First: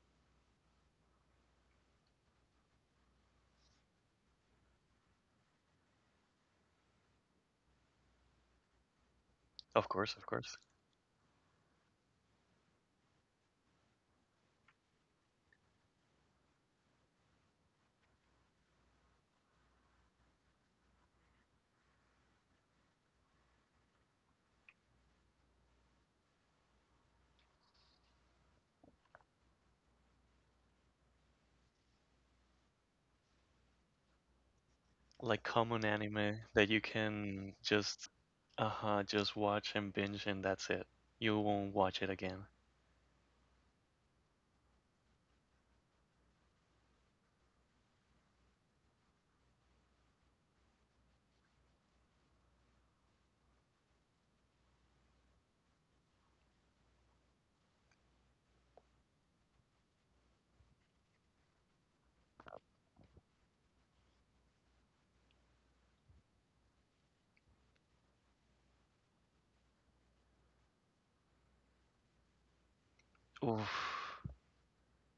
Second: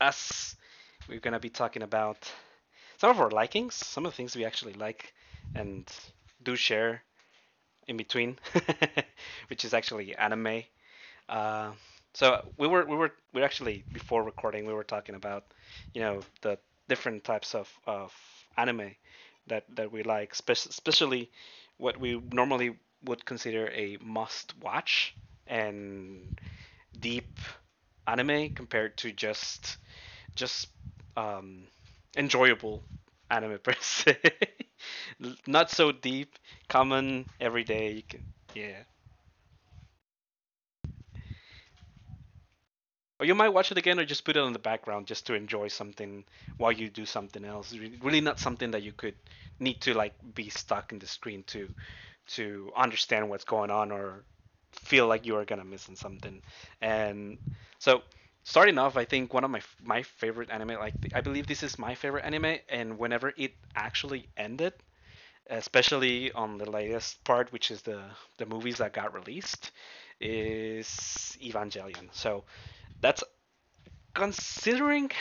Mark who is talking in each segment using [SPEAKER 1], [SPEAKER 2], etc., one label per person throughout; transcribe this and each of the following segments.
[SPEAKER 1] us. We're gonna be talking about some of our likings, some of the things we actually like and do share in between, which is
[SPEAKER 2] Of
[SPEAKER 1] actually
[SPEAKER 2] course, of course.
[SPEAKER 1] anime. Uh, so we were actually before recording we were talking about the different types of anime that we like, especially what we normally would consider a must watch and deep anime compared to just um, enjoyable anime per se.
[SPEAKER 2] Like
[SPEAKER 1] Not
[SPEAKER 2] common
[SPEAKER 1] so deep,
[SPEAKER 2] anime that you
[SPEAKER 1] common,
[SPEAKER 2] can
[SPEAKER 1] everyday. You
[SPEAKER 2] just
[SPEAKER 1] can, yeah.
[SPEAKER 2] uh-huh, just watch and binge and that's it. You won't watch it again.
[SPEAKER 1] Or you might watch it again, or just put it on the background just to enjoy something while you do something else. Really, not something that you could need to like be stuck in the screen to understand what's going on or feel like you are gonna missing something. And so, starting off, I think one of my favorite anime, like I believe this is my favorite anime, and whenever it actually ended, especially on the latest part, which is the movies that got released, is Evangelion. So that's
[SPEAKER 2] Oof.
[SPEAKER 1] considering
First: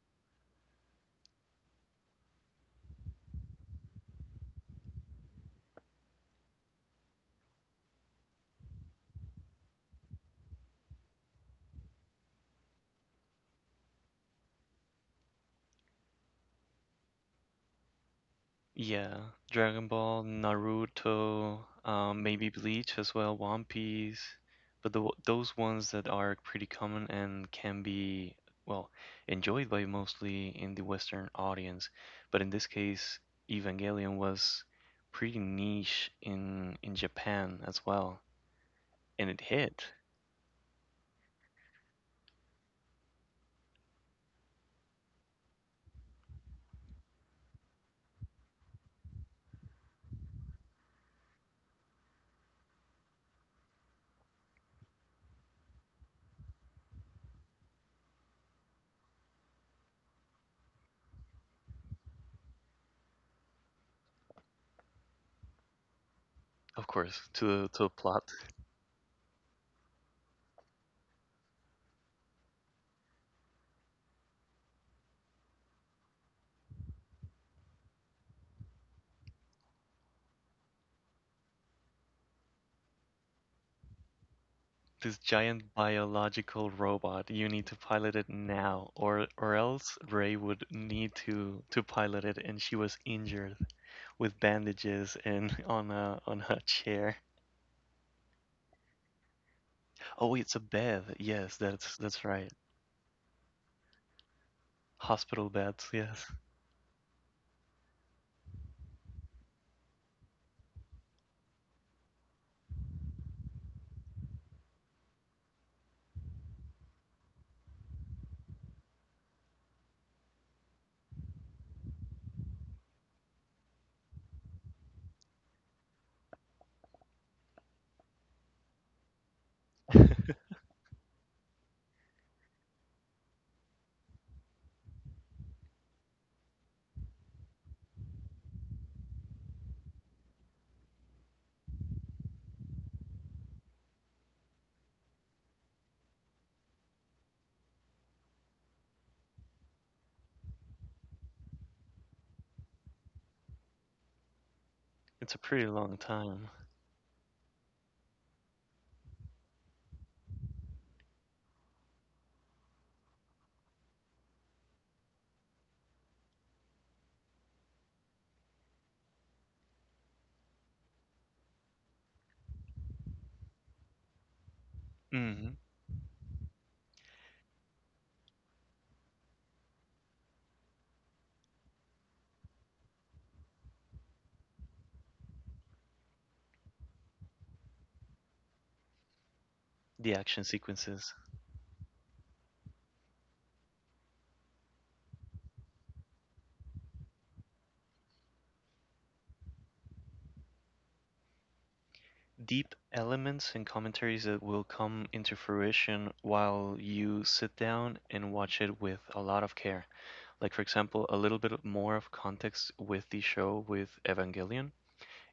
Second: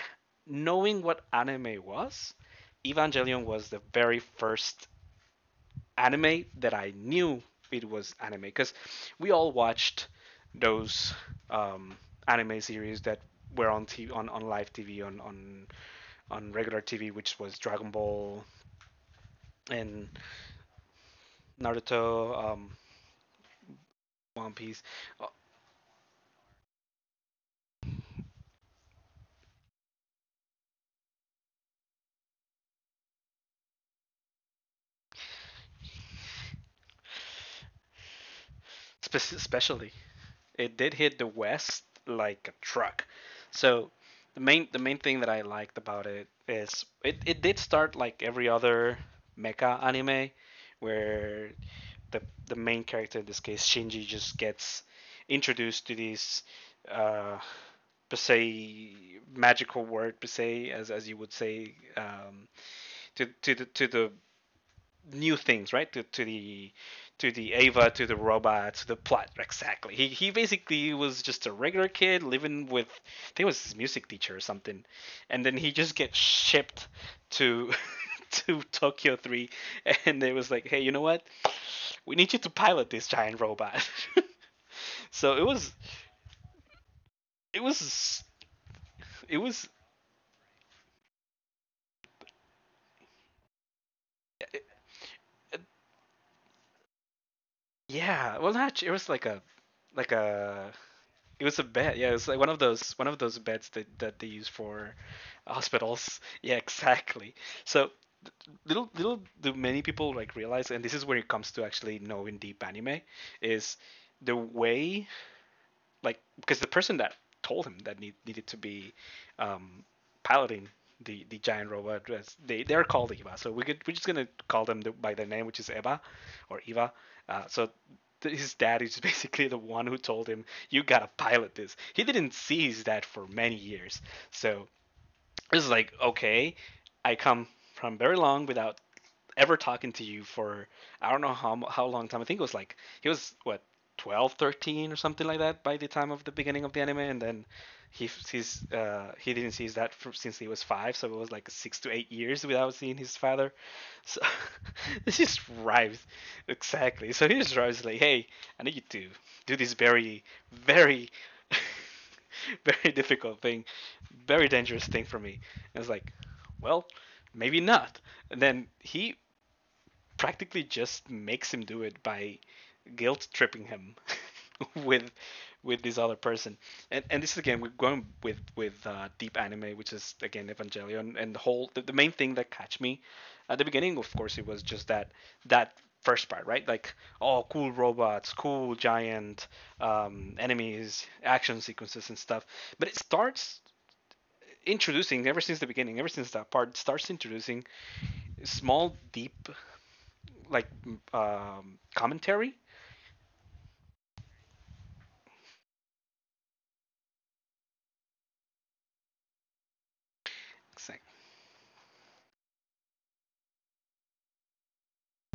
[SPEAKER 1] knowing what anime was, Evangelion was the very first anime that I knew it was anime because we all watched those um, anime series that were on TV, on live TV, on, on regular TV, which was Dragon Ball
[SPEAKER 2] Yeah. Dragon
[SPEAKER 1] and
[SPEAKER 2] Ball, Naruto,
[SPEAKER 1] Naruto,
[SPEAKER 2] maybe Bleach as well, One Piece.
[SPEAKER 1] One Piece,
[SPEAKER 2] But
[SPEAKER 1] uh,
[SPEAKER 2] those ones that are pretty common and can be, well, enjoyed by mostly in the Western audience. But in this case, Evangelion was pretty niche in Japan as well. And it
[SPEAKER 1] especially
[SPEAKER 2] hit,
[SPEAKER 1] it did hit the west like a truck. So the main thing that I liked about it is it did start like every other mecha anime where the the main character, in this case Shinji, just gets introduced to this uh per se magical word per se, as you would say, to the new things, right? To the
[SPEAKER 2] of course,
[SPEAKER 1] to the
[SPEAKER 2] to the
[SPEAKER 1] Ava, to the
[SPEAKER 2] plot.
[SPEAKER 1] robot, to the plot. Exactly. He basically was just a regular kid living with I think it was his music teacher or something, and then he just gets shipped to to Tokyo 3, and they was like, hey, you know what? We need you to pilot this giant robot.
[SPEAKER 2] This
[SPEAKER 1] So it
[SPEAKER 2] giant biological robot, you need
[SPEAKER 1] it
[SPEAKER 2] to pilot
[SPEAKER 1] was
[SPEAKER 2] it now, or
[SPEAKER 1] it was
[SPEAKER 2] else Ray would need to pilot it, and she was injured with bandages and on a chair.
[SPEAKER 1] yeah. Well, not it was like a like
[SPEAKER 2] Oh wait, it's a
[SPEAKER 1] a
[SPEAKER 2] bed.
[SPEAKER 1] It
[SPEAKER 2] Yes,
[SPEAKER 1] was a bed. Yeah, it
[SPEAKER 2] that's
[SPEAKER 1] was like one
[SPEAKER 2] right.
[SPEAKER 1] of those beds that that they use for
[SPEAKER 2] Hospital beds.
[SPEAKER 1] hospitals.
[SPEAKER 2] Yes,
[SPEAKER 1] Yeah, exactly. So little do many people like realize, and this is where it comes to actually knowing deep anime, is the way like because the person that told him that needed to be um, piloting the giant robot, they they're called Eva. So we could we're just gonna call them the, by their name, which is Eva or Eva. So his dad is basically the one who told him you gotta pilot this. He didn't see his dad for many years. So it's like okay, I come from very long without ever talking to you for I don't know how long time. I think it was like he was what 12, 13 or something like that by the time of the beginning of the anime, and then he's he didn't see his dad fr since he was 5, so it was like 6 to 8 years without seeing his father. So this just
[SPEAKER 2] it's a pretty
[SPEAKER 1] drives
[SPEAKER 2] long time.
[SPEAKER 1] exactly. So he just drives like, hey, I need you to do this very very. very difficult thing, very dangerous thing for me. And I was like, well, maybe not. And then he practically just makes him do it by guilt tripping him with
[SPEAKER 2] Hmm.
[SPEAKER 1] with this other person. And this is again we're going with deep anime, which is again Evangelion, and the whole the main thing that catch me at the beginning, of course, it was just that first part, right? Like oh, cool robots, cool giant
[SPEAKER 2] The action
[SPEAKER 1] enemies,
[SPEAKER 2] sequences.
[SPEAKER 1] action sequences and stuff. But it starts introducing ever since the beginning, ever since that part it starts introducing small deep like commentary.
[SPEAKER 2] Deep elements and commentaries that will come into fruition while you sit down and watch it with a lot of care. Like, for
[SPEAKER 1] It's like,
[SPEAKER 2] example, a little bit more of context with the show with Evangelion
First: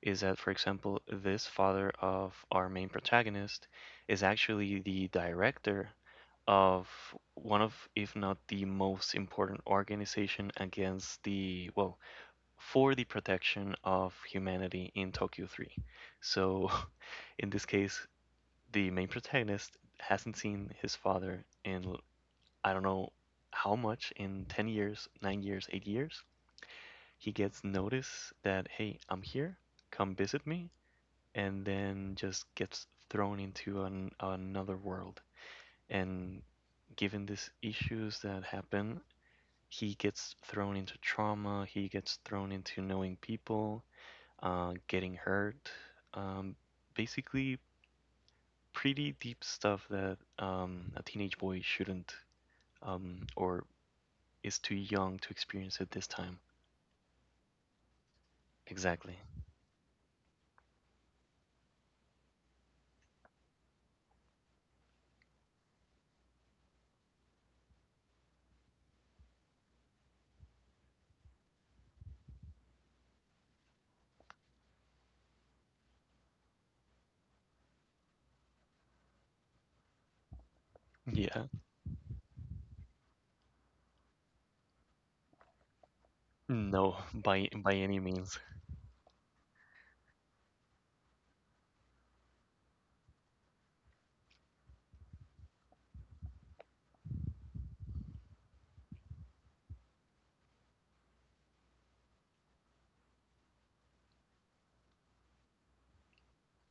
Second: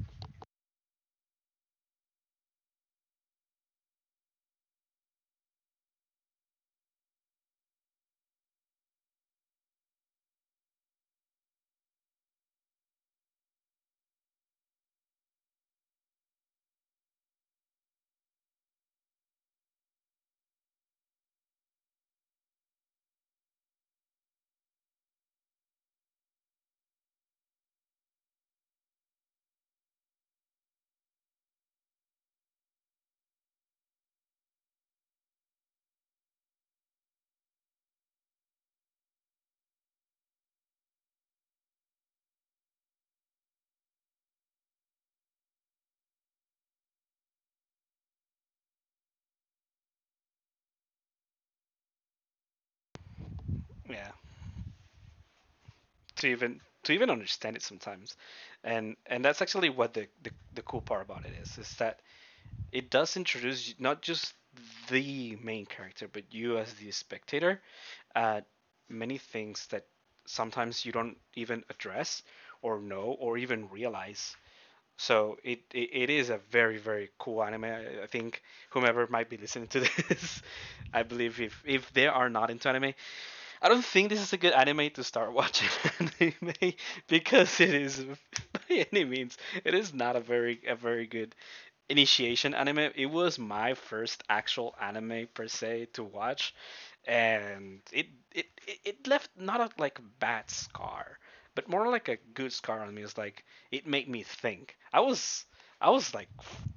[SPEAKER 2] is that, for example, this father of our main protagonist is actually the director of one of, if not the most important organization against the, well, for the protection of humanity in Tokyo 3. So, in this case, the main protagonist hasn't seen his father in I don't know how much, in 10 years, 9 years, 8 years. He gets notice that hey, I'm here, come visit me, and then just gets another world. And given these issues that happen, he gets thrown into trauma, he gets thrown into knowing people, getting hurt, um, basically pretty deep stuff that a teenage boy shouldn't, or
[SPEAKER 1] yeah,
[SPEAKER 2] is too young to experience at this time.
[SPEAKER 1] to even understand it sometimes, and
[SPEAKER 2] Exactly.
[SPEAKER 1] that's actually what the, the cool part about it is that it does introduce not just the main character but you as the spectator, uh, many things that sometimes you don't even address or know or even realize. So it is a very very cool anime. I think whomever might be listening to this, I believe
[SPEAKER 2] Yeah.
[SPEAKER 1] if they are not into anime, I don't think this is a good anime to start watching anime
[SPEAKER 2] No,
[SPEAKER 1] because it
[SPEAKER 2] by
[SPEAKER 1] is
[SPEAKER 2] any means.
[SPEAKER 1] by any means it is not a very good initiation anime. It was my first actual anime per se to watch, and it left not a like bad scar, but more like a good scar on me. It's like it made me think. I was like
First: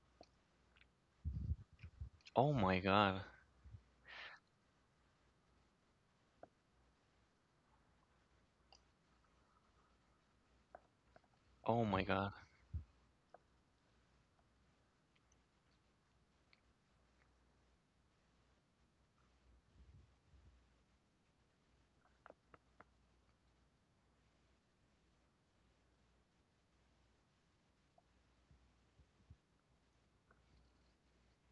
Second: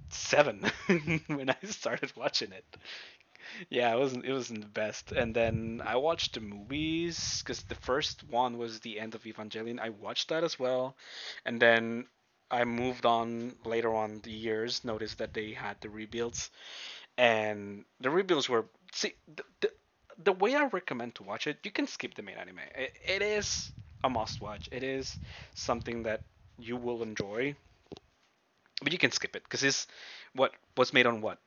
[SPEAKER 1] seven when I started watching
[SPEAKER 2] Oh
[SPEAKER 1] it.
[SPEAKER 2] my God.
[SPEAKER 1] Yeah, it wasn't the best. And then I watched the movies because the first one was the end of Evangelion. I watched that as well, and
[SPEAKER 2] Oh my
[SPEAKER 1] then
[SPEAKER 2] God.
[SPEAKER 1] I moved on later on the years. Noticed that they had the rebuilds, and the rebuilds were see the way I recommend to watch it. You can skip the main anime. It is a must watch. It is something that you will enjoy, but you can skip it because it's what was made on what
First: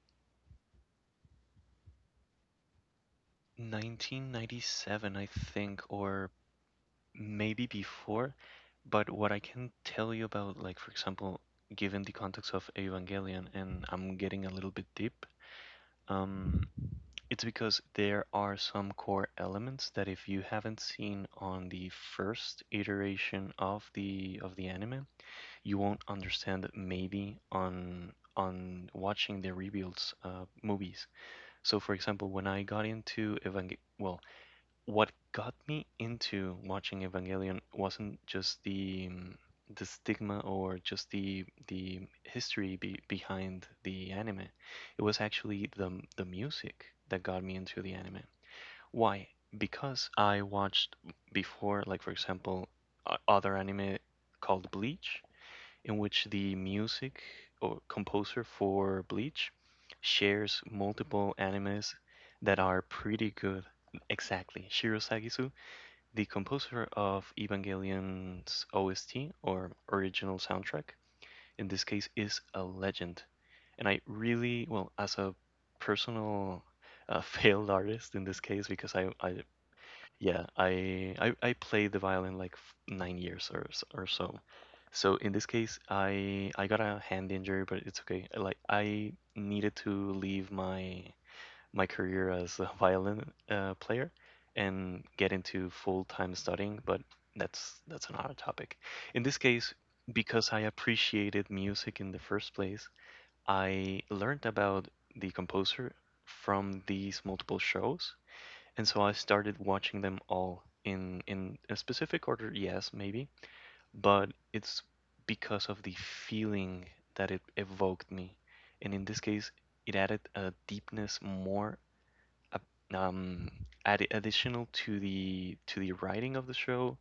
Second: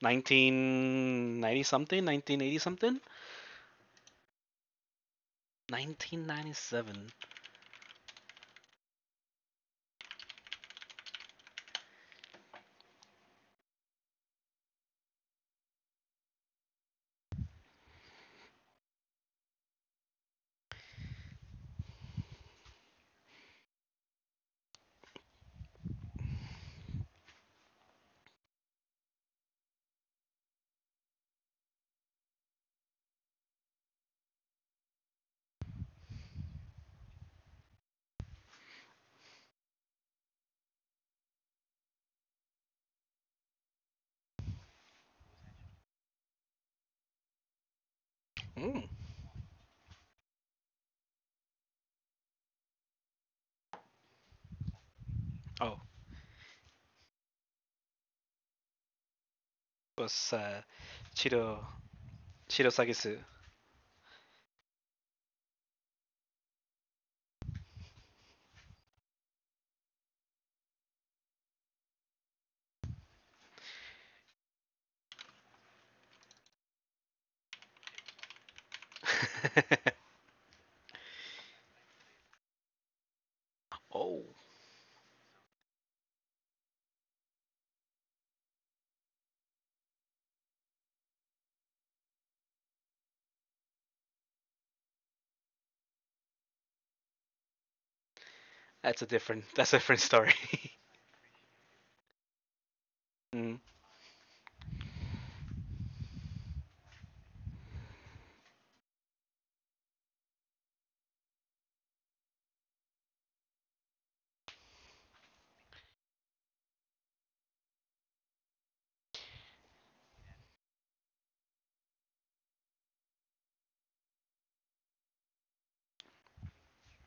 [SPEAKER 1] 1990 something, 1980 something,
[SPEAKER 2] 1997, I think, or
[SPEAKER 1] 1997.
[SPEAKER 2] maybe before. But what I can tell you about, like, for example, given the context of Evangelion, and I'm getting a little bit deep, um, it's because there are some core elements that if you haven't seen on the first iteration of the anime, you won't understand maybe on watching the rebuilds movies. So for example, when I got into Evangel well, what got me into watching Evangelion wasn't just the stigma or just the history be behind the anime. It was actually the music that got me into the anime.
[SPEAKER 1] Mm.
[SPEAKER 2] Why? Because I watched before, like for example, other anime called Bleach,
[SPEAKER 1] Oh,
[SPEAKER 2] in which the music or composer for Bleach
[SPEAKER 1] it was
[SPEAKER 2] shares multiple
[SPEAKER 1] Chiro
[SPEAKER 2] animes that
[SPEAKER 1] Chiro
[SPEAKER 2] are
[SPEAKER 1] Sagisu.
[SPEAKER 2] pretty good. Exactly. Shiro Sagisu, the composer of Evangelion's OST or original soundtrack, in this case is a legend. And I really, well, as a personal failed artist in this case, because I yeah, I played the violin like 9 years or
[SPEAKER 1] Oh,
[SPEAKER 2] so. So in this case, I got a hand injury, but it's okay. Like I needed to leave my my career as a violin player and get into full-time studying, but that's another topic. In this
[SPEAKER 1] that's a
[SPEAKER 2] case,
[SPEAKER 1] different story.
[SPEAKER 2] because I appreciated music in the first place,
[SPEAKER 1] Mm.
[SPEAKER 2] I learned about the composer from these multiple shows, and so I started watching them all in a specific order, yes, maybe, but it's because of the feeling that it evoked me. And in this case, it added a deepness more uh, um added additional to the writing of the show,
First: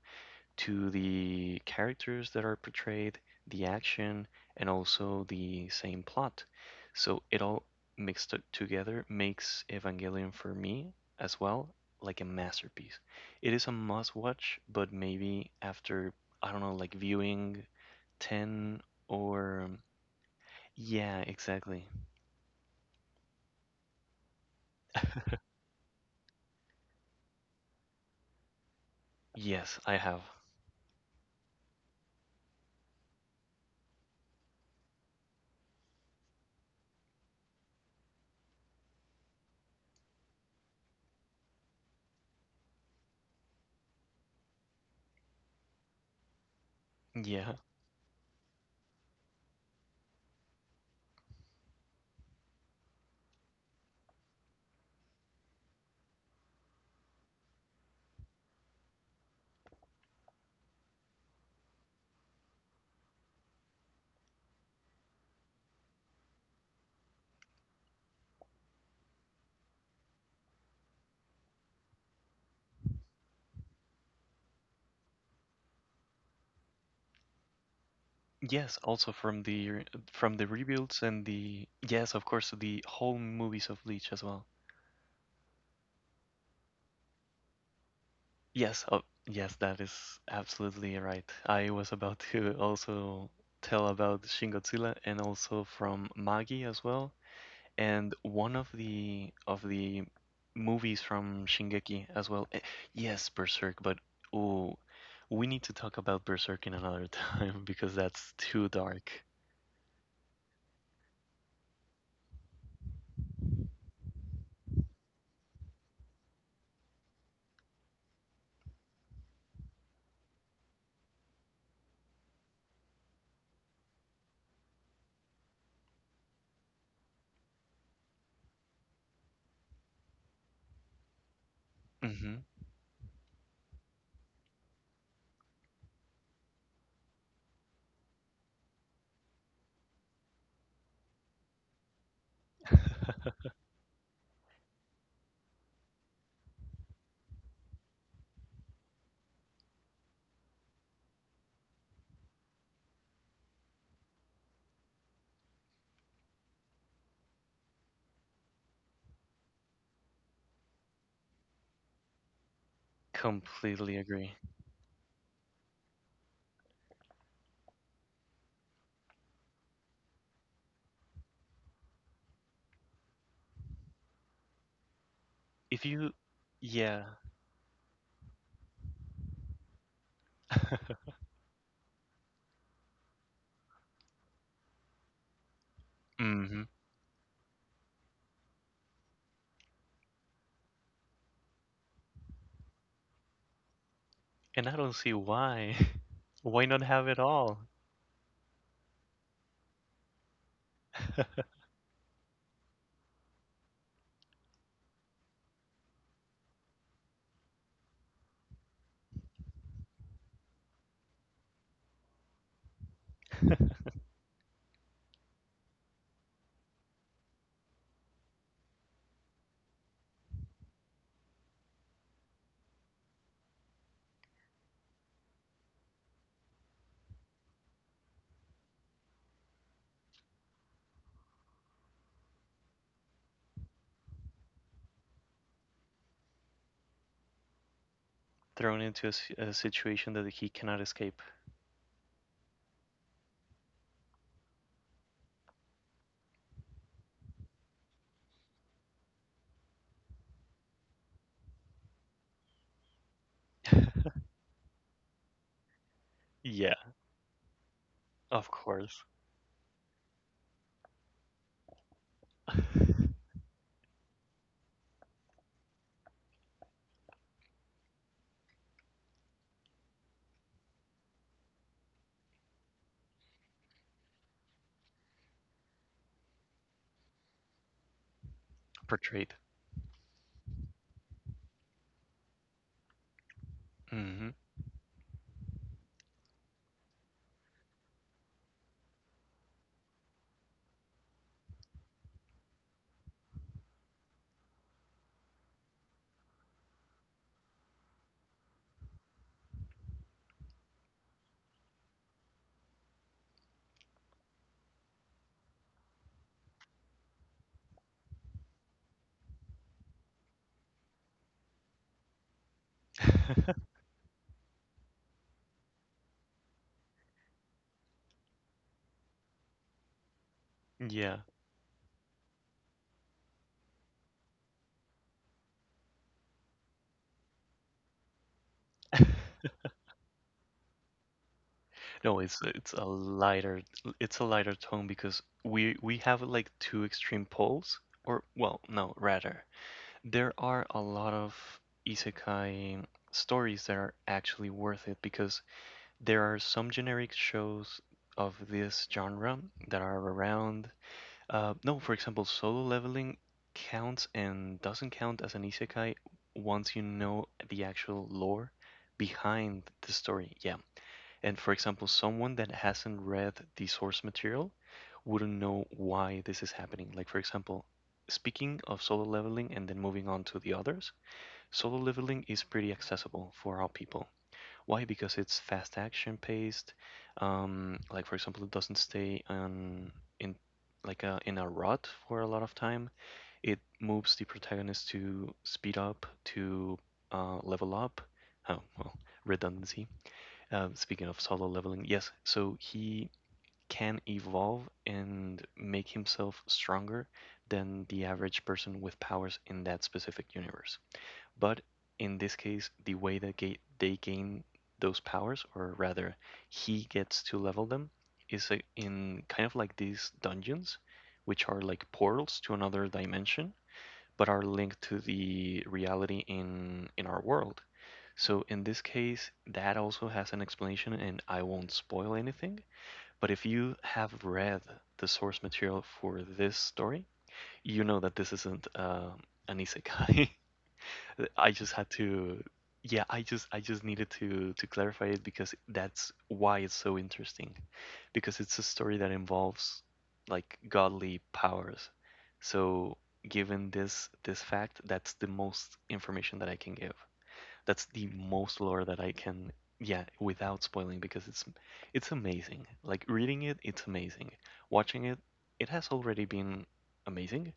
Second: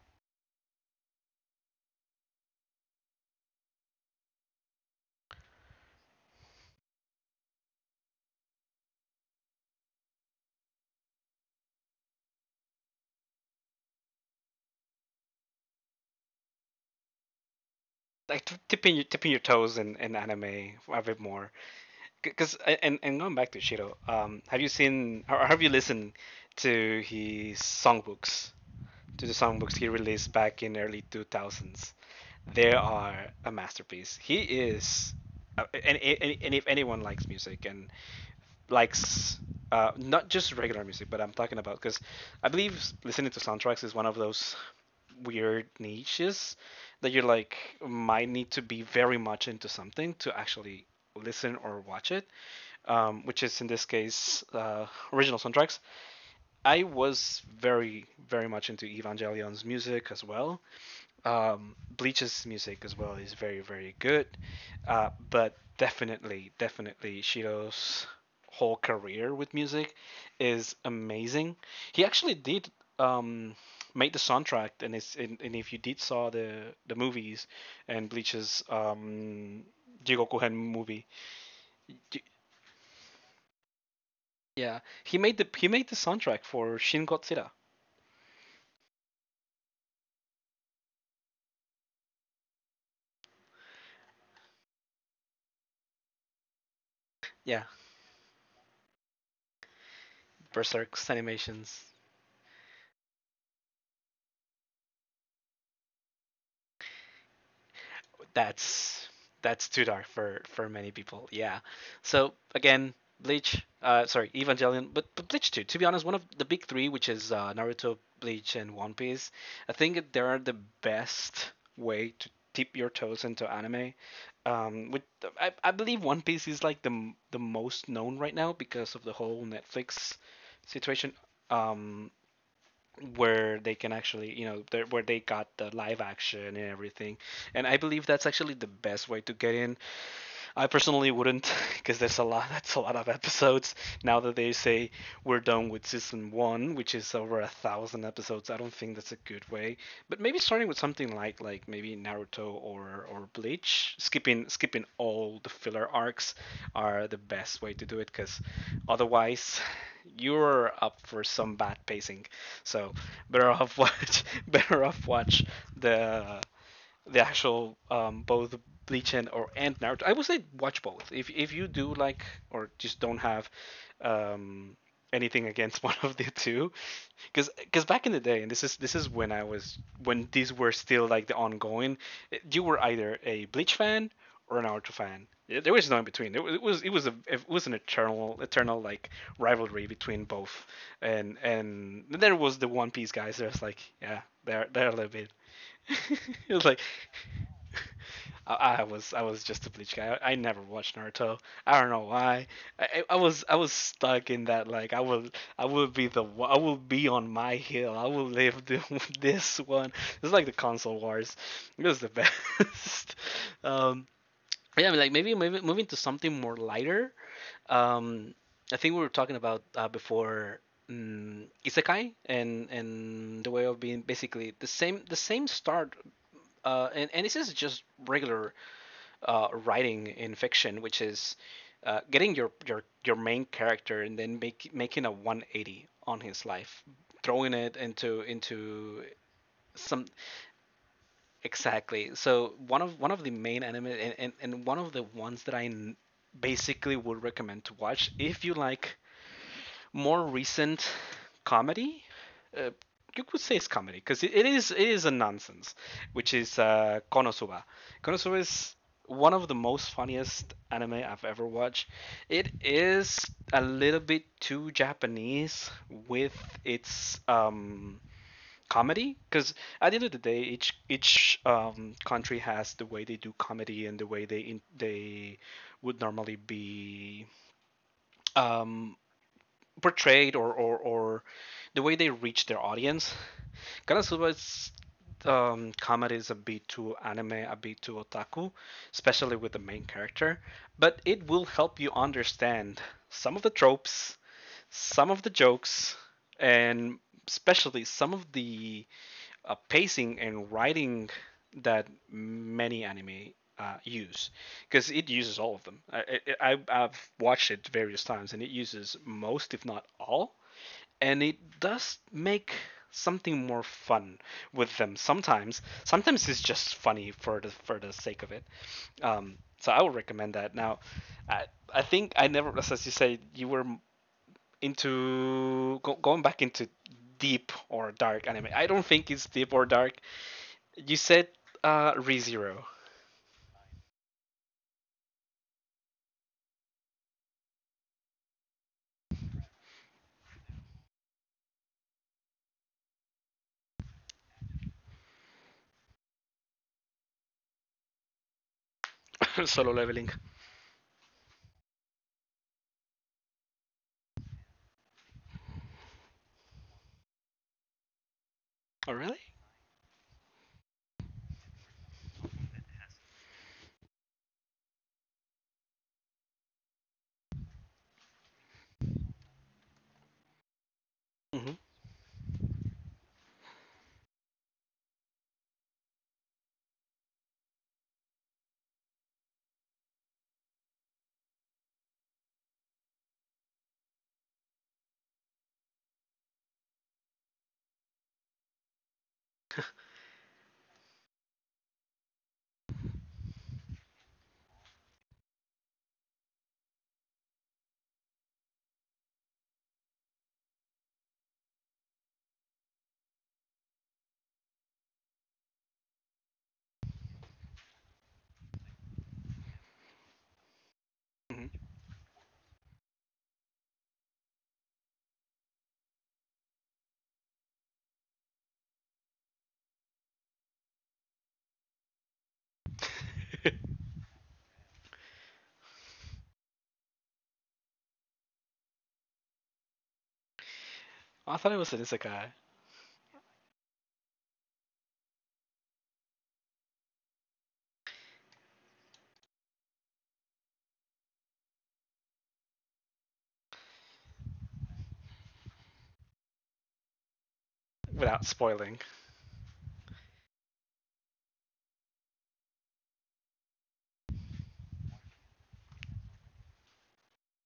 [SPEAKER 2] to the characters that are portrayed, the action, and also the same plot. So it all mixed together makes Evangelion for me as well like a masterpiece. It is a must watch, but maybe after, I don't know, like viewing
[SPEAKER 1] Like
[SPEAKER 2] 10
[SPEAKER 1] tipping your
[SPEAKER 2] or.
[SPEAKER 1] toes in anime a
[SPEAKER 2] Yeah,
[SPEAKER 1] bit more,
[SPEAKER 2] exactly.
[SPEAKER 1] because and going back to Shiro, have you seen or have you listened to his songbooks? To the songbooks
[SPEAKER 2] Yes,
[SPEAKER 1] he
[SPEAKER 2] I have.
[SPEAKER 1] released back in early 2000s, they are a masterpiece. He is, and if anyone likes music and likes not just regular music, but I'm talking about because I believe listening to soundtracks is one of those weird niches that you're
[SPEAKER 2] Yeah.
[SPEAKER 1] like might need to be very much into something to actually listen or watch it, which is in this case original soundtracks. I was very, very much into Evangelion's music as well. Bleach's music as well is very, very good. But definitely, definitely, Shiro's whole career with music is amazing. He actually did um, made the soundtrack, and if you did saw the movies and Bleach's
[SPEAKER 2] Yes, also from the
[SPEAKER 1] Jigoku
[SPEAKER 2] rebuilds
[SPEAKER 1] movie,
[SPEAKER 2] and the yes, of course, the whole movies of Bleach as well.
[SPEAKER 1] yeah, he made the soundtrack for Shin Godzilla.
[SPEAKER 2] Yes, oh, yes, that is absolutely right. I was about to also tell about Shin Godzilla and also from Magi as well,
[SPEAKER 1] Yeah,
[SPEAKER 2] and one of the movies
[SPEAKER 1] Berserk's
[SPEAKER 2] from
[SPEAKER 1] animations
[SPEAKER 2] Shingeki as well. Eh, yes, Berserk, but oh, we need to talk about Berserk in another time because that's too
[SPEAKER 1] that's
[SPEAKER 2] dark.
[SPEAKER 1] that's too dark for many people. Yeah. So again, Bleach, sorry, Evangelion, but Bleach too. To be honest, one of the big three, which is Naruto, Bleach, and One Piece, I think they are the best way to dip your toes into anime. With I believe One Piece is like the most known right now because of the whole Netflix situation. Um,
[SPEAKER 2] Mm-hmm.
[SPEAKER 1] where they can actually you know where they got the live action and everything, and I believe that's actually the best way to get in. I personally wouldn't, because there's a lot. That's a lot of episodes. Now that they say we're done with season one, which is over 1,000 episodes, I don't think that's a good way. But maybe starting with something like maybe Naruto or Bleach, skipping all the filler arcs are the best way to do it, because otherwise you're up for some bad pacing. So better off
[SPEAKER 2] Completely
[SPEAKER 1] watch
[SPEAKER 2] agree.
[SPEAKER 1] better off watch the the actual both Bleach and Naruto. I would say watch both. If you do like or just don't have um, anything
[SPEAKER 2] If
[SPEAKER 1] against one
[SPEAKER 2] you,
[SPEAKER 1] of the two,
[SPEAKER 2] yeah,
[SPEAKER 1] because back in the day, and this is when I was when these were still like the ongoing, eh, you were either a Bleach fan or an Naruto fan. Yeah, there was no in between.
[SPEAKER 2] mm-hmm.
[SPEAKER 1] It it was an eternal like rivalry between both, and there was the One Piece guys. There's like yeah,
[SPEAKER 2] And I don't
[SPEAKER 1] they're a
[SPEAKER 2] see
[SPEAKER 1] little bit
[SPEAKER 2] why.
[SPEAKER 1] it
[SPEAKER 2] Why
[SPEAKER 1] was
[SPEAKER 2] not
[SPEAKER 1] like
[SPEAKER 2] have it all?
[SPEAKER 1] I was just a Bleach guy. I never watched Naruto. I don't know why. I was stuck in that like I will be I will be on my hill. I will live the, this one. It's like the console wars. It was the best. Um, yeah, I mean, like maybe moving to something more lighter. Um, I think we were talking about before isekai and the way of being basically the same start and this is just regular writing in fiction, which is getting your main character and then making a 180 on his life, throwing it into
[SPEAKER 2] Thrown into
[SPEAKER 1] into
[SPEAKER 2] a situation
[SPEAKER 1] some.
[SPEAKER 2] that he cannot escape.
[SPEAKER 1] Exactly. So one of the main anime and one of the ones that I basically would recommend to watch if you like more recent comedy. Uh, you could say it's comedy because it is a nonsense, which is
[SPEAKER 2] Yeah,
[SPEAKER 1] Konosuba. Konosuba
[SPEAKER 2] of
[SPEAKER 1] is
[SPEAKER 2] course.
[SPEAKER 1] one of the most funniest anime I've ever watched. It is a little bit too Japanese with its comedy because at the end of the day, each country has the way they do comedy and the way they would normally be um,
[SPEAKER 2] Portrayed.
[SPEAKER 1] portrayed or the way they reach their audience.
[SPEAKER 2] Hmm.
[SPEAKER 1] Konosuba's comedy is a bit too anime, a bit too otaku, especially with the main character. But it will help you understand some of the tropes, some of the jokes, and especially some of the pacing and writing that many anime use because it uses all of them. I've watched it various times and it uses most, if not all, and it does make something more fun with them sometimes. Sometimes it's just funny for the sake of it. So I would recommend that. Now,
[SPEAKER 2] Yeah.
[SPEAKER 1] I, I think I never, as you say, you were into going back into deep or dark anime. I don't think it's deep or dark. You said Re
[SPEAKER 2] No, it's
[SPEAKER 1] Zero,
[SPEAKER 2] a lighter, it's a lighter tone because we have like two extreme poles, or well, no, rather there are a lot of isekai stories that are actually worth it because there are some generic shows of this genre
[SPEAKER 1] solo
[SPEAKER 2] that are
[SPEAKER 1] leveling.
[SPEAKER 2] around. No, for example, solo leveling counts and doesn't count as an isekai once you know the actual lore
[SPEAKER 1] Oh, really?
[SPEAKER 2] behind the story. Yeah. And for example, someone that hasn't read the source material wouldn't know why this is happening. Like, for example, speaking of solo leveling and then moving on to the others,
[SPEAKER 1] Hmm.
[SPEAKER 2] solo leveling is pretty accessible for all people. Why? Because it's fast action paced. Like for example, it doesn't stay on in like a, in a rut for a lot of time. It moves the protagonist to speed up, to level up. Oh, well, redundancy. Speaking of solo leveling, yes. So he can evolve and make himself stronger than the average person with powers in that specific universe. But in this case, the way that they gain those powers, or rather, he gets to level them, is in kind of like these dungeons, which are
[SPEAKER 1] Hmm.
[SPEAKER 2] like portals to another dimension, but are linked to the reality in our world. So in this case, that also has an explanation, and I won't spoil anything. But if you have read the source material for this story, you know that this isn't an isekai.
[SPEAKER 1] I
[SPEAKER 2] I
[SPEAKER 1] thought it
[SPEAKER 2] just
[SPEAKER 1] was
[SPEAKER 2] had
[SPEAKER 1] an
[SPEAKER 2] to,
[SPEAKER 1] isekai.
[SPEAKER 2] yeah, I just needed to clarify it because that's why it's so interesting, because it's a story that involves like godly powers. So given this fact, that's the most information that I can give. That's the
[SPEAKER 1] Without
[SPEAKER 2] most lore
[SPEAKER 1] spoiling.
[SPEAKER 2] that I can, yeah, without spoiling because it's amazing. Like reading it, it's amazing. Watching it, it has already been amazing,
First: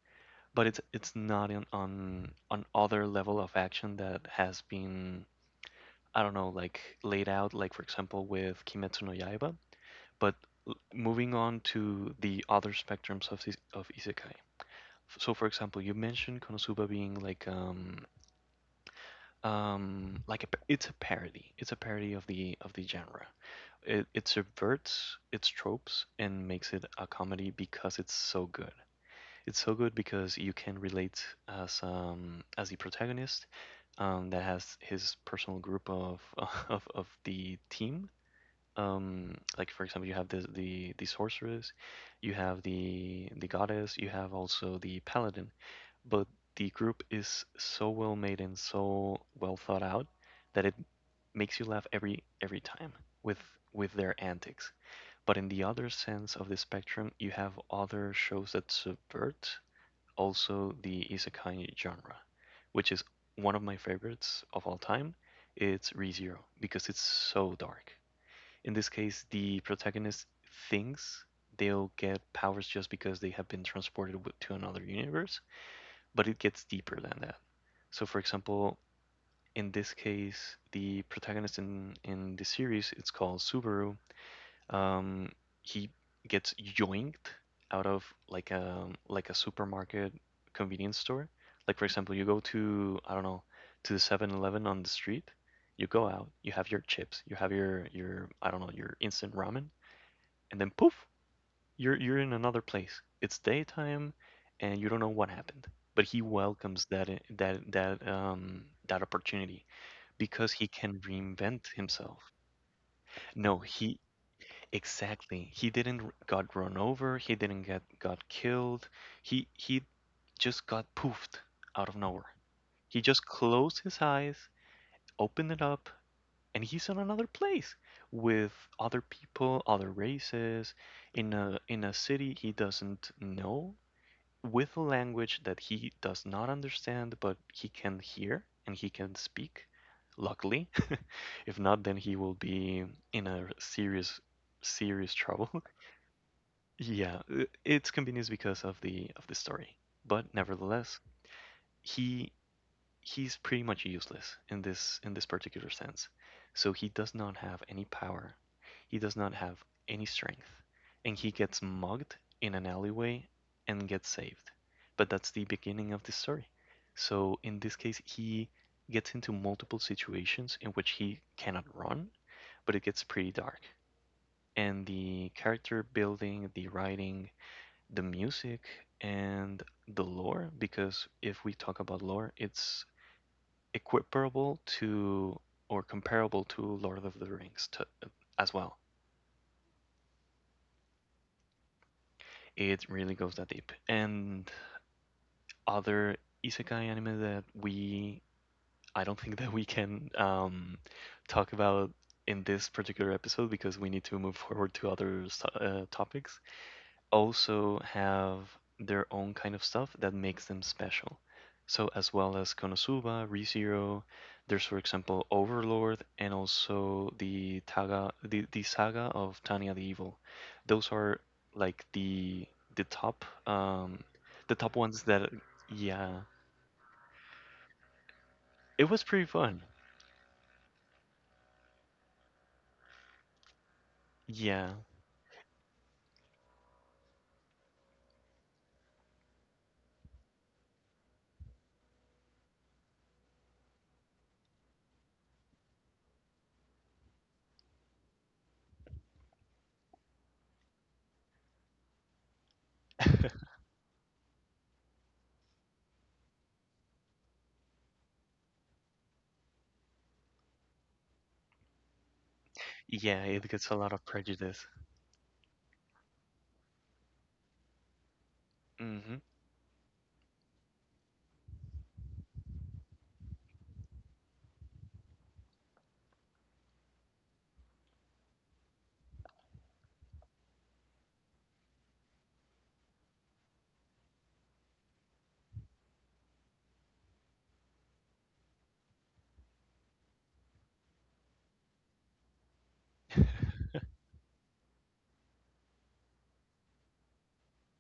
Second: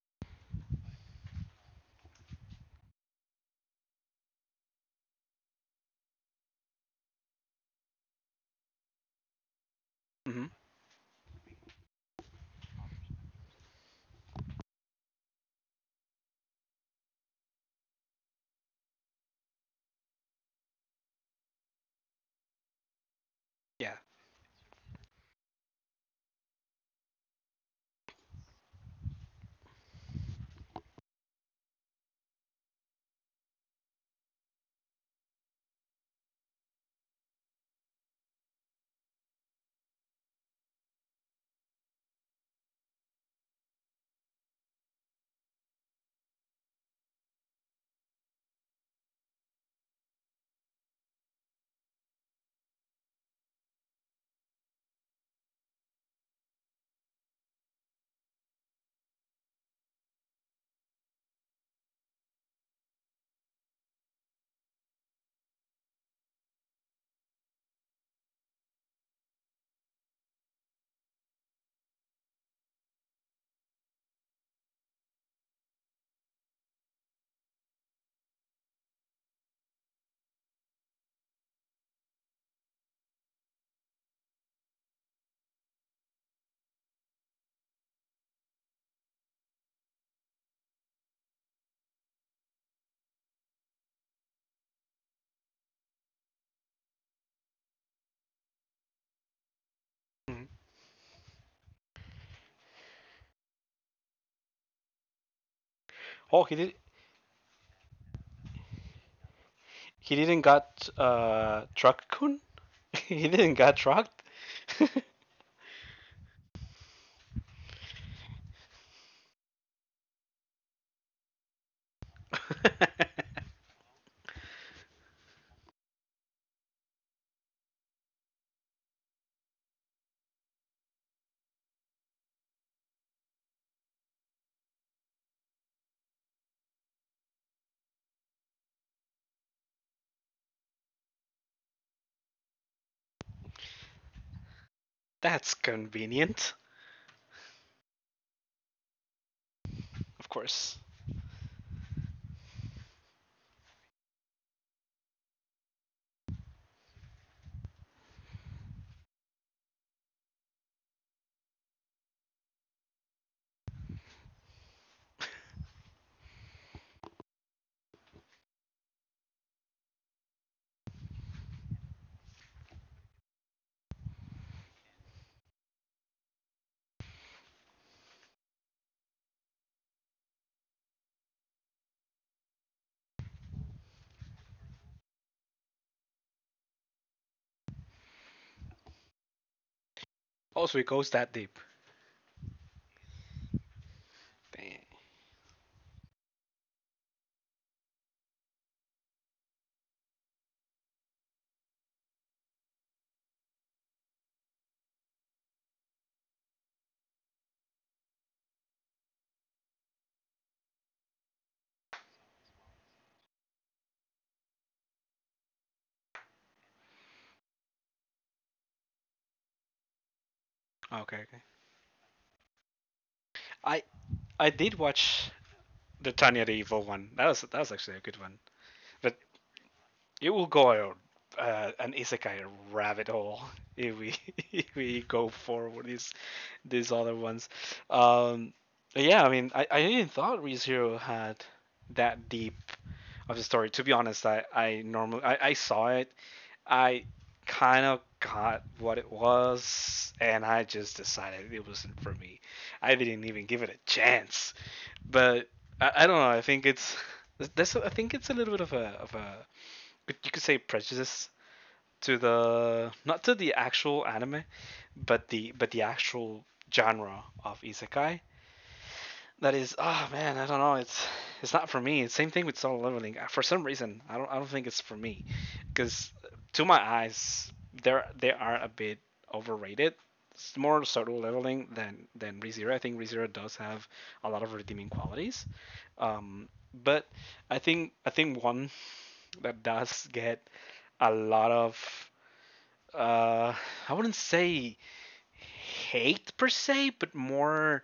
[SPEAKER 2] but it's not on other level of action that has been, I don't know, like laid out like for example with Kimetsu no Yaiba, but
[SPEAKER 1] Hmm.
[SPEAKER 2] moving on to the other spectrums of isekai. So for example, you mentioned Konosuba being like it's a parody, it's a parody of the genre.
[SPEAKER 1] Yeah.
[SPEAKER 2] It subverts its tropes and makes it a comedy because it's so good because you can relate as the protagonist, that has his personal group of of the team. Like for example, you have the sorceress, you have the goddess, you have also the paladin, but the group is so well made and so well thought out that it makes you laugh every time with with their antics. But in the other sense of the spectrum, you have other shows that subvert also the isekai genre, which is one of my favorites of all time. It's ReZero because it's so dark. In this case, the protagonist thinks they'll get powers just because they have been transported to another universe, but it gets deeper than that. So, for example, in this case, the protagonist in the series, it's called Subaru, um, he gets yoinked out of like a supermarket convenience store. Like for example, you go to, I don't know, to the 7-Eleven on the street. You go out, you have your chips, you have your I don't know, your instant ramen,
[SPEAKER 1] Hmm.
[SPEAKER 2] and then poof, you're in another place. It's daytime, and you don't know what happened. But he
[SPEAKER 1] Oh, he did.
[SPEAKER 2] welcomes that that opportunity
[SPEAKER 1] He didn't
[SPEAKER 2] because he
[SPEAKER 1] got
[SPEAKER 2] can reinvent
[SPEAKER 1] truck
[SPEAKER 2] himself.
[SPEAKER 1] kun. he didn't
[SPEAKER 2] No,
[SPEAKER 1] got
[SPEAKER 2] he
[SPEAKER 1] trucked.
[SPEAKER 2] exactly. He didn't got run over, he didn't get got killed. He just got poofed out of nowhere. He just closed his eyes, opened it up, and he's in another place with other people, other races, in a city he doesn't know, with a language that he does not understand, but he can hear and he can speak, luckily. If not, then he will be in a serious trouble.
[SPEAKER 1] That's convenient,
[SPEAKER 2] Yeah, it's convenience because of the story.
[SPEAKER 1] of
[SPEAKER 2] But
[SPEAKER 1] course.
[SPEAKER 2] nevertheless, he he's pretty much useless in this particular sense. So he does not have any power. He does not have any strength. And he gets mugged in an alleyway and gets saved. But that's the beginning of the story. So in this case, he gets into multiple situations in which he cannot run, but it gets pretty dark. And the character building, the writing, the music, and the lore, because if we talk about lore, it's equiparable to or comparable to Lord of the Rings to, as well.
[SPEAKER 1] Also, it goes that deep.
[SPEAKER 2] It really goes that deep. And
[SPEAKER 1] Dang.
[SPEAKER 2] other isekai anime that we I don't think that we can talk about in this particular episode because we need to move forward to other topics. Also have their own kind of stuff that makes them special. So as well as Konosuba, ReZero, there's for example Overlord and also the saga of Tanya the Evil. Those
[SPEAKER 1] Okay,
[SPEAKER 2] are
[SPEAKER 1] okay.
[SPEAKER 2] like the top
[SPEAKER 1] I I
[SPEAKER 2] the
[SPEAKER 1] did
[SPEAKER 2] top ones
[SPEAKER 1] watch
[SPEAKER 2] that
[SPEAKER 1] the
[SPEAKER 2] yeah.
[SPEAKER 1] Tanya the Evil one. That was actually a good one.
[SPEAKER 2] It
[SPEAKER 1] But
[SPEAKER 2] was pretty fun.
[SPEAKER 1] it will go an isekai rabbit hole if we if
[SPEAKER 2] Yeah.
[SPEAKER 1] we go forward these other ones. Um, yeah, I mean, I didn't thought ReZero had that deep of the story. To be honest, I normally I saw it. I kind of got what it was, and I just decided it wasn't for me. I didn't even give it a chance. But I don't know. I think it's that's I think it's a little bit of a you could say prejudice to the, not
[SPEAKER 2] Yeah,
[SPEAKER 1] to
[SPEAKER 2] it
[SPEAKER 1] the
[SPEAKER 2] gets a lot
[SPEAKER 1] actual
[SPEAKER 2] of
[SPEAKER 1] anime,
[SPEAKER 2] prejudice.
[SPEAKER 1] but the actual genre of isekai.
[SPEAKER 2] Hmm.
[SPEAKER 1] That is, oh man, I don't know. It's not for me. Same thing with solo leveling. For some reason, I don't, I don't think it's for me, because to my eyes, they are a bit overrated. It's more solo leveling than ReZero. I think ReZero does have a lot of redeeming qualities, um, but I think one that does get a lot of uh, I wouldn't say hate per se, but more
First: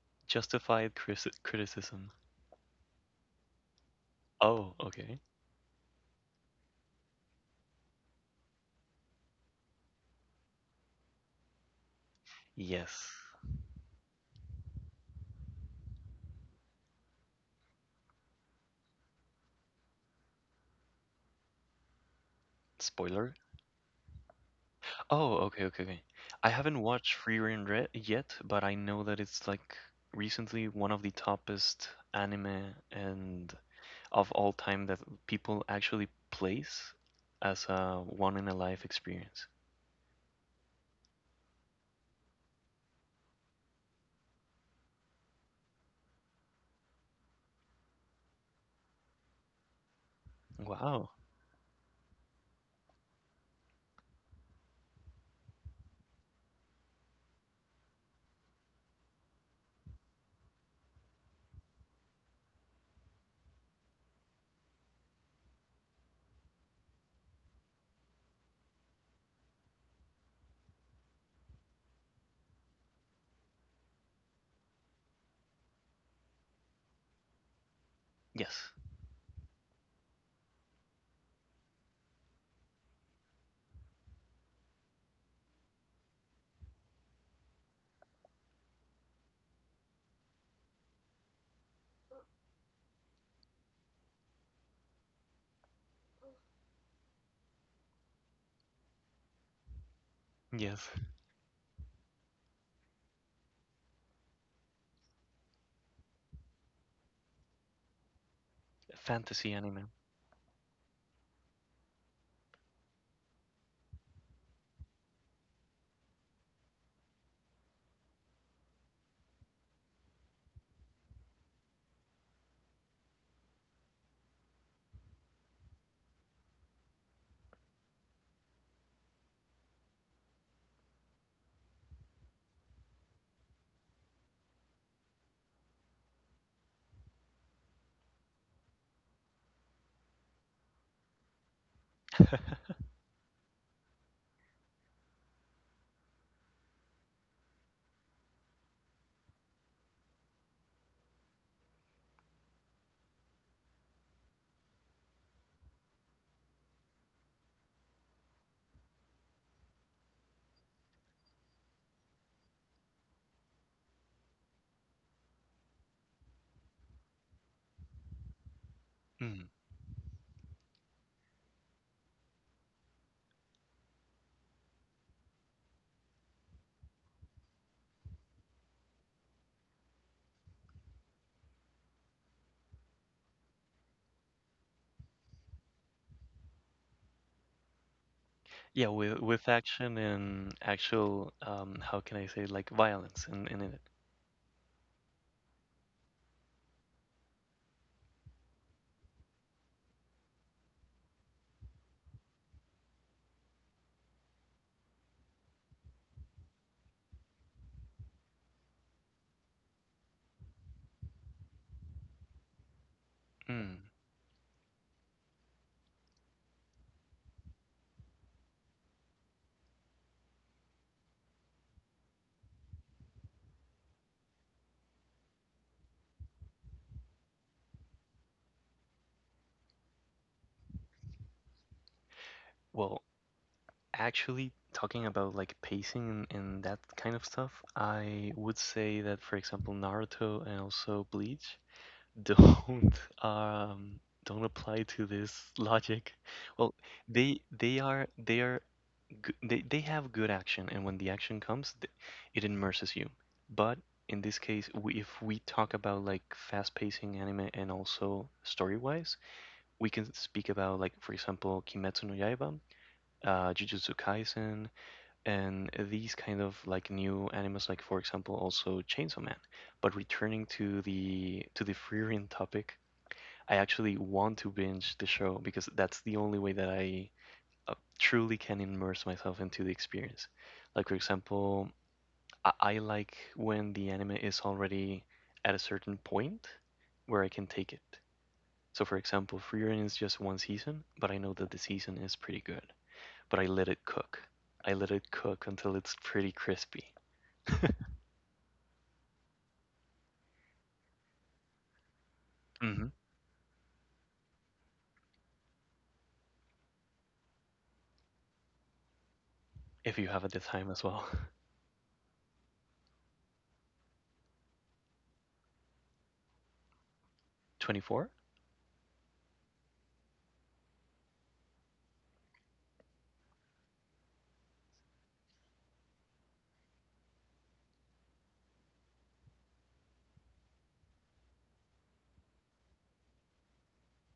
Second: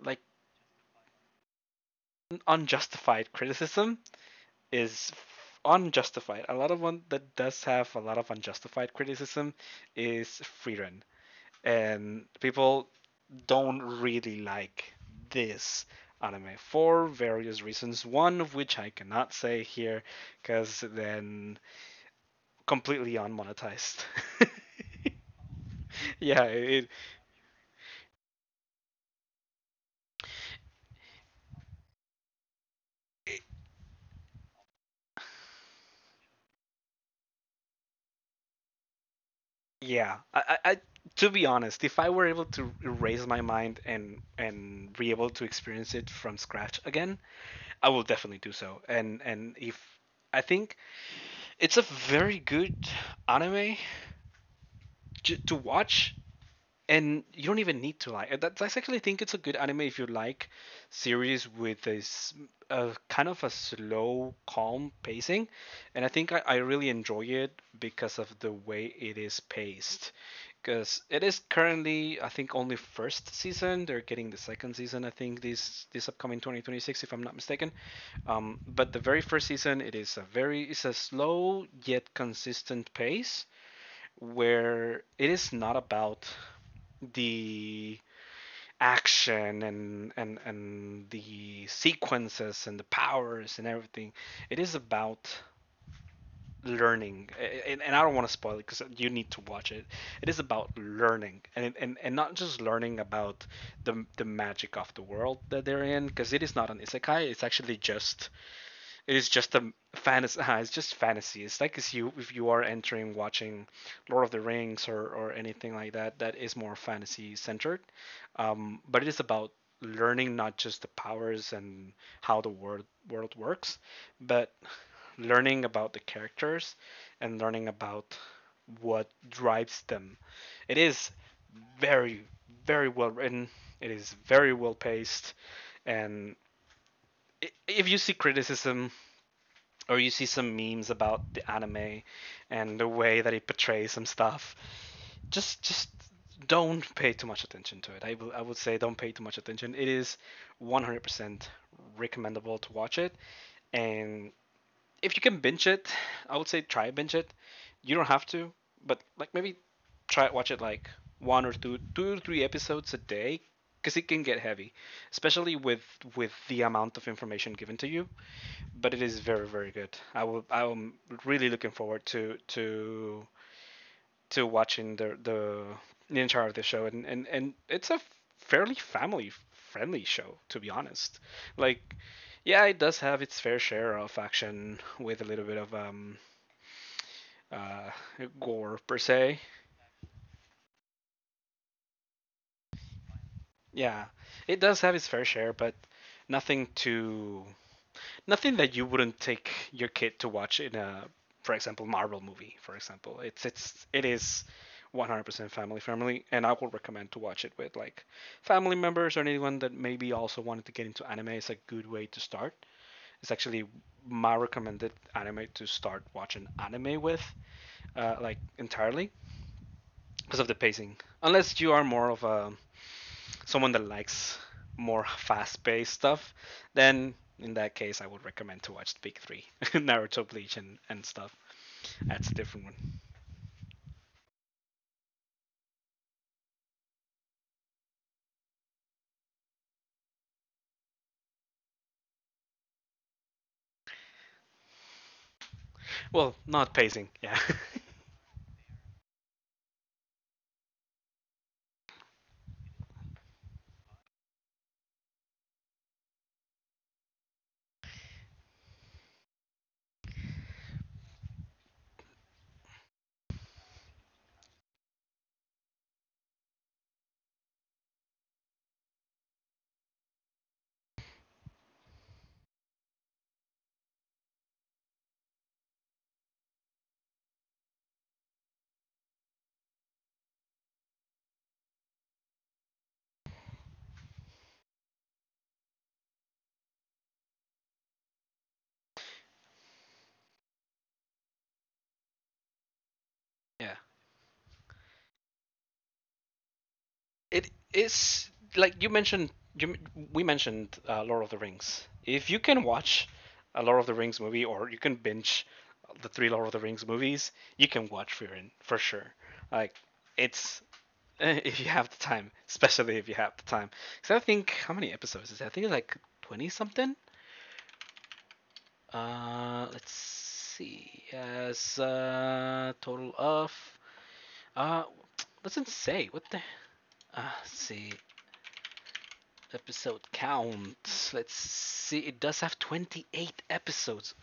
[SPEAKER 1] like
[SPEAKER 2] Criticism.
[SPEAKER 1] unjustified criticism
[SPEAKER 2] Oh,
[SPEAKER 1] is
[SPEAKER 2] okay.
[SPEAKER 1] unjustified. A lot of one that does have a lot of unjustified criticism is *Frieren*, and people
[SPEAKER 2] Yes.
[SPEAKER 1] don't really like this anime for various reasons. One of which I cannot say here, because then completely
[SPEAKER 2] Spoiler.
[SPEAKER 1] unmonetized.
[SPEAKER 2] Oh, okay, okay, okay.
[SPEAKER 1] yeah,
[SPEAKER 2] I haven't
[SPEAKER 1] it,
[SPEAKER 2] watched Free Rein Re yet, but I know that it's like recently one of the toppest anime and of all time that people actually place as a one in a life experience.
[SPEAKER 1] yeah. I- To be honest, if I were able to erase my mind and be able to experience it from scratch again, I will definitely do so. And if I think
[SPEAKER 2] Wow.
[SPEAKER 1] it's a very good anime to watch, and you don't even need to like. That's I actually think it's a good anime if you like series with a a kind of a slow, calm pacing, and I think I really enjoy it because of the way it is paced. Because it is currently, I think, only first season. They're getting the second season, I think, this upcoming 2026, if I'm not mistaken.
[SPEAKER 2] Yes.
[SPEAKER 1] But the very first season, it is a very, it's a slow yet consistent pace where it is not about the action and the sequences and the powers and everything. It is about learning, and I don't want to spoil it because you need to watch it. It is about
[SPEAKER 2] Yes.
[SPEAKER 1] learning, and not just learning about the magic of the world that they're in, because it is not an isekai, it's actually just, it is just
[SPEAKER 2] Fantasy
[SPEAKER 1] a
[SPEAKER 2] anime.
[SPEAKER 1] fantasy. It's just fantasy. It's like if you, if you are entering watching Lord of the Rings or anything like that that is more fantasy centered, but it is about learning not just the powers and how the world works, but learning about the characters and learning about what drives them. It is very very well written. It is very well paced, and if you see criticism or you see some memes about the anime and the way that it portrays some stuff, just don't pay too much attention to it. I would say don't pay too much attention. It is 100% recommendable to watch it, and if you can binge it, I would say try binge it. You don't have to, but like maybe try watch it like one or two, two or three episodes a day, because it can get heavy, especially with the amount of information given to you. But it is very
[SPEAKER 2] Mm.
[SPEAKER 1] very good. I'm really looking forward to watching the entire of the show, and it's a fairly family friendly show to be honest. Like yeah, it does have its fair share of action with a little bit of uh gore
[SPEAKER 2] Yeah,
[SPEAKER 1] per se.
[SPEAKER 2] with action and actual how can I say, like violence in it.
[SPEAKER 1] Yeah, it does have its fair share, but nothing too, nothing that you wouldn't take your kid to watch in a, for example, Marvel movie. For example, it is 100% family friendly, and I would recommend to watch it with like family members or anyone that maybe also wanted to get into anime. It's a good way to start. It's actually
[SPEAKER 2] Mm.
[SPEAKER 1] my recommended anime to start watching anime with, like entirely because of the pacing. Unless you are more of a someone that likes more fast-paced stuff, then in that case, I would recommend to watch the big three: Naruto, Bleach, and stuff. That's a different one.
[SPEAKER 2] Well, actually, talking about like pacing and that kind of stuff, I would say that, for example, Naruto and also Bleach don't um don't apply to this logic.
[SPEAKER 1] Well, not
[SPEAKER 2] Well,
[SPEAKER 1] pacing. Yeah,
[SPEAKER 2] they are g they have good action, and when the action comes, th it immerses you. But in this case, we, if we talk about like fast pacing anime and also story wise, we can speak about like, for example, Kimetsu no Yaiba, Jujutsu Kaisen, and these kind of like new animes like, for example, also Chainsaw Man. But returning to the Freerian topic, I actually want to binge the show, because that's the only way that I truly can immerse myself into the experience. Like, for example, I like when the anime is already at a certain point where I can take it. So, for example, Freerian is just one season, but I know that the season is pretty good, but I let
[SPEAKER 1] yeah.
[SPEAKER 2] it cook. I let it cook until it's pretty crispy.
[SPEAKER 1] It is like you mentioned. You, we mentioned Lord of the Rings. If you can
[SPEAKER 2] Mhm.
[SPEAKER 1] watch a Lord of the Rings movie, or you can binge the three Lord of the Rings movies, you can watch Furin for sure. Like
[SPEAKER 2] If you have at the
[SPEAKER 1] it's
[SPEAKER 2] time as well.
[SPEAKER 1] If you have the time, especially if you have the time. Because I think how many episodes is that? I think it's like 20 something.
[SPEAKER 2] 24?
[SPEAKER 1] Let's see. As total of uh, doesn't say what the. Let's see episode count. Let's see. It does have 28 episodes.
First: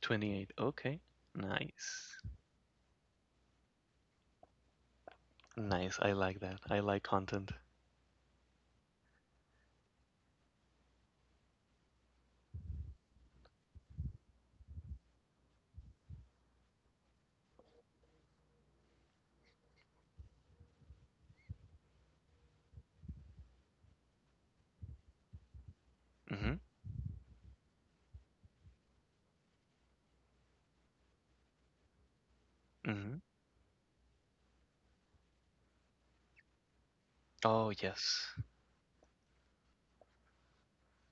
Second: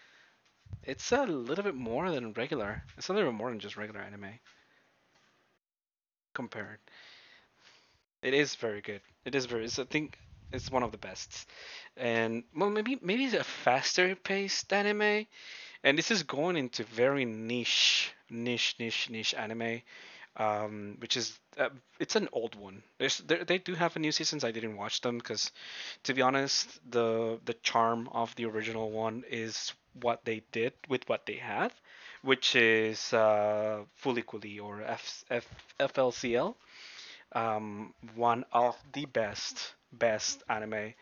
[SPEAKER 2] 28. Okay.
[SPEAKER 1] It's a little bit more
[SPEAKER 2] Nice.
[SPEAKER 1] than regular. It's a little bit more than just regular anime
[SPEAKER 2] Nice. I like that. I
[SPEAKER 1] compared.
[SPEAKER 2] like content.
[SPEAKER 1] It is very good. It is very. It's, I think it's one of the best. And well, maybe maybe it's a faster paced anime. And this is going into very niche, niche, niche, niche anime. Which is it's an old one. There, they do have a new seasons. I didn't watch them because, to be
[SPEAKER 2] Mhm.
[SPEAKER 1] honest, the charm of the original one is what they did with what they had, which
[SPEAKER 2] Mhm.
[SPEAKER 1] is Fulikuli, or FLCL,
[SPEAKER 2] Oh, yes.
[SPEAKER 1] one of the best best anime,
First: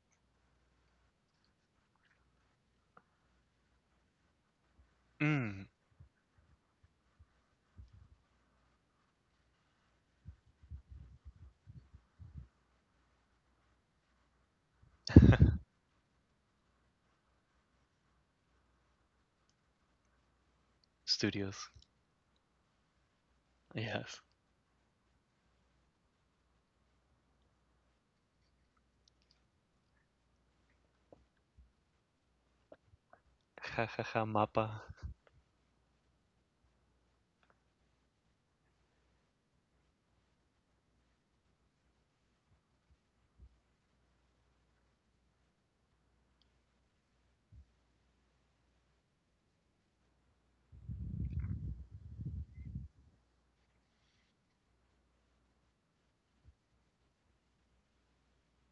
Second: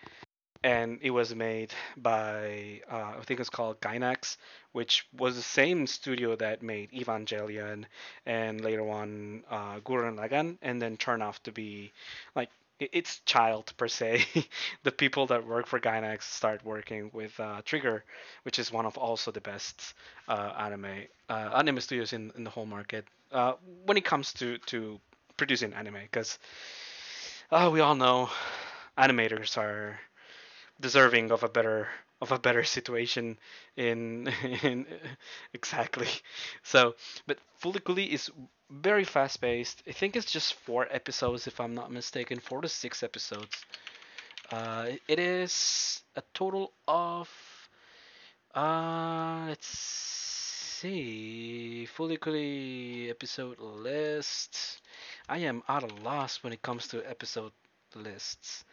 [SPEAKER 1] and it was made by I think it's called Gainax, which was the
[SPEAKER 2] Mm.
[SPEAKER 1] same studio that made Evangelion and later on Gurren Lagann, and then turned off to be like its child per se. the people that work for Gainax start working with Trigger, which is one of also the best uh, anime
[SPEAKER 2] Studios.
[SPEAKER 1] anime studios in the whole market uh, when it
[SPEAKER 2] Yes.
[SPEAKER 1] comes to producing anime because oh, we all know animators are deserving of a better situation
[SPEAKER 2] Ha ha ha
[SPEAKER 1] in,
[SPEAKER 2] Mappa.
[SPEAKER 1] in exactly. So but Fuliculi is very fast paced. I think it's just 4 episodes, if I'm not mistaken, 4 to 6 episodes. It is a total of let's see, Fuliculi episode list. I am out of loss when it comes to episode lists.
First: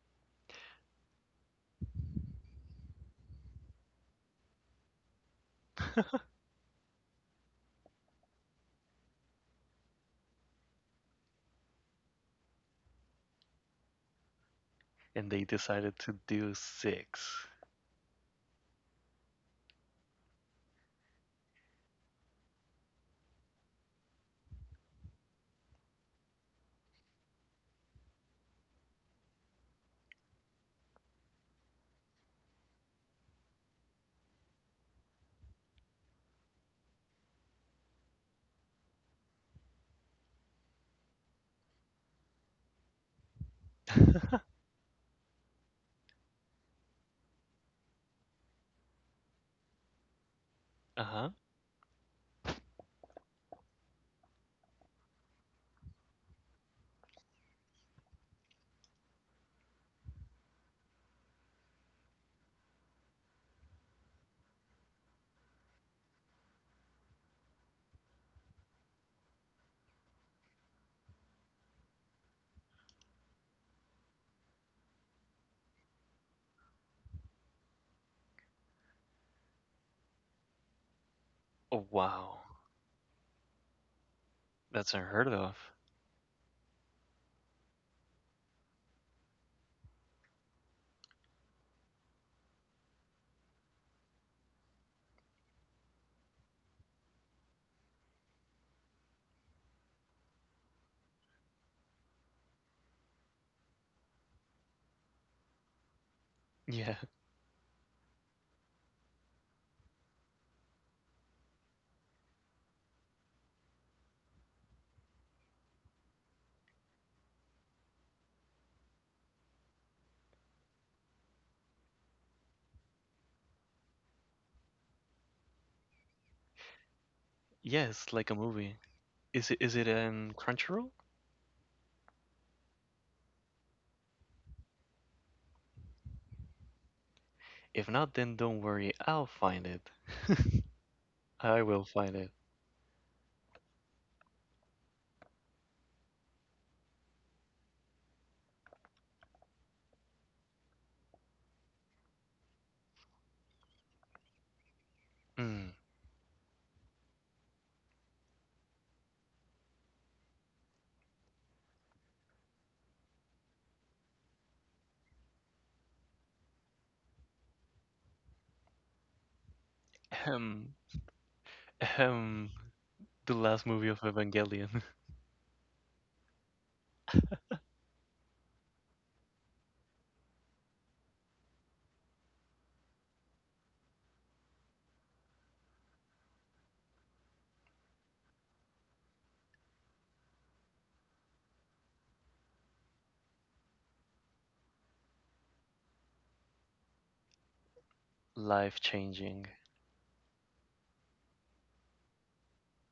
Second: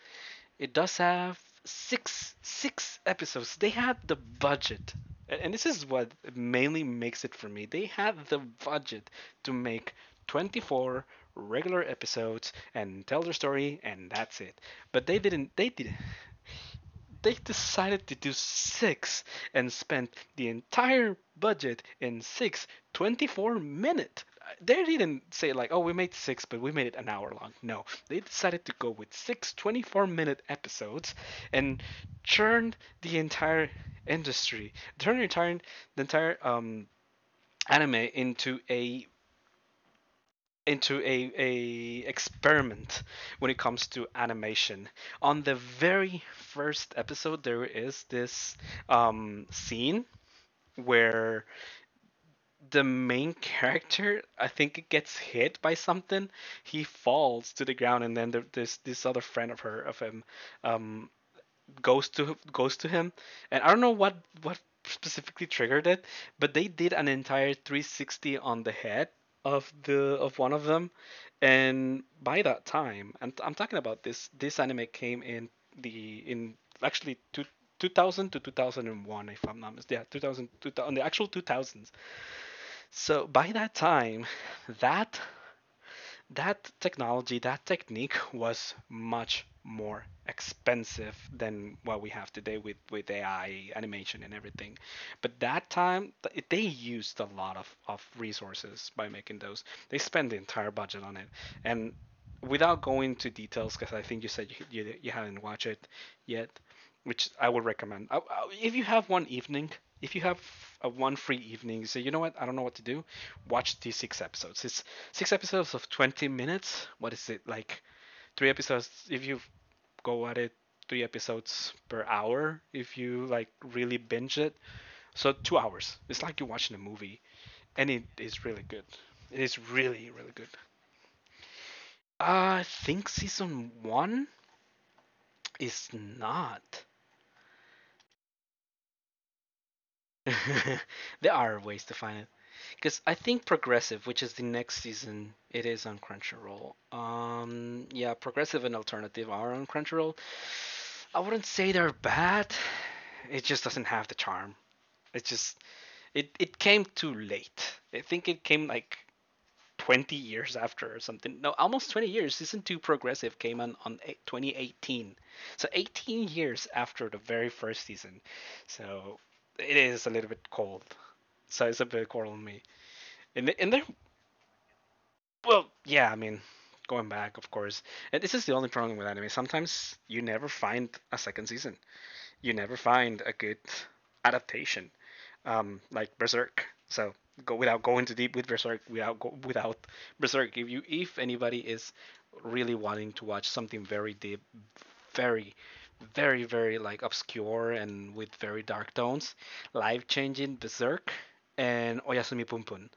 [SPEAKER 1] It does have 6 episodes. They had the budget, and this is what mainly makes it for me. They had the budget to make 24 regular episodes and tell their story, and that's it. But they
[SPEAKER 2] And they
[SPEAKER 1] didn't. They did,
[SPEAKER 2] decided to do
[SPEAKER 1] they
[SPEAKER 2] six.
[SPEAKER 1] decided to do six and spent the entire budget in six 24 minute... They didn't say like, oh, we made six but we made it an hour long. No, they decided to go with six 24-minute episodes and churned the entire industry, turned the entire anime into a experiment when it comes to animation. On the very first episode, there is this scene
[SPEAKER 2] Uh-huh.
[SPEAKER 1] where the main character, I think, it gets hit by something. He falls to the ground, and then there's this other friend of her of him, um, goes to him, and I don't know what specifically triggered it, but they did an entire 360 on the head of the of one of them. And by that time, I'm talking about this anime came in the in actually 2000 to 2001 if I'm not mistaken. Yeah, 2000, 2000, on the actual
[SPEAKER 2] Oh,
[SPEAKER 1] 2000s.
[SPEAKER 2] wow.
[SPEAKER 1] So by that time,
[SPEAKER 2] That's
[SPEAKER 1] that
[SPEAKER 2] unheard of.
[SPEAKER 1] that technology, that technique was much more expensive than what we have today with AI animation and everything. But that time, they used a lot of resources by making those. They spent the entire budget on it. And without going to details, because I think you said you haven't watched it yet,
[SPEAKER 2] Yeah.
[SPEAKER 1] which I would recommend. If you have one evening, if you have a one free evening, you say, you know what, I don't know what to do, watch these six episodes. It's six episodes of 20 minutes. What is it like? Three episodes if you go at it, three episodes per hour if you like really binge it. So 2 hours. It's like you're watching a movie, and it
[SPEAKER 2] Yes, like a
[SPEAKER 1] is really good.
[SPEAKER 2] movie.
[SPEAKER 1] It is
[SPEAKER 2] Is it, is it
[SPEAKER 1] really good.
[SPEAKER 2] Crunchyroll?
[SPEAKER 1] I think season one is not.
[SPEAKER 2] If not, then don't worry. I'll find it.
[SPEAKER 1] There are
[SPEAKER 2] I
[SPEAKER 1] ways
[SPEAKER 2] will
[SPEAKER 1] to
[SPEAKER 2] find
[SPEAKER 1] find...
[SPEAKER 2] it.
[SPEAKER 1] Because I think Progressive, which is the next season, it is on Crunchyroll. Yeah, Progressive and Alternative are on Crunchyroll. I wouldn't say they're bad. It just doesn't have the charm. It just...
[SPEAKER 2] Mm.
[SPEAKER 1] it came too late. I think it came like 20 years after or something. No, almost 20 years. Season 2 Progressive came on 2018. So 18 years after the very first season. So it is a little bit
[SPEAKER 2] Ahem.
[SPEAKER 1] cold. So it's a bit cold on
[SPEAKER 2] Ahem.
[SPEAKER 1] me.
[SPEAKER 2] The last
[SPEAKER 1] And they're
[SPEAKER 2] movie of Evangelion.
[SPEAKER 1] Well, yeah, I mean, going back, of course, and this is the only problem with anime. Sometimes you never find a second season. You never find a good adaptation, like Berserk. So go without going too deep with Berserk. Without go, without Berserk, if you, if anybody is really wanting to watch something very deep, very very like obscure and with very
[SPEAKER 2] Life
[SPEAKER 1] dark tones,
[SPEAKER 2] changing.
[SPEAKER 1] life changing, Berserk and Oyasumi Punpun.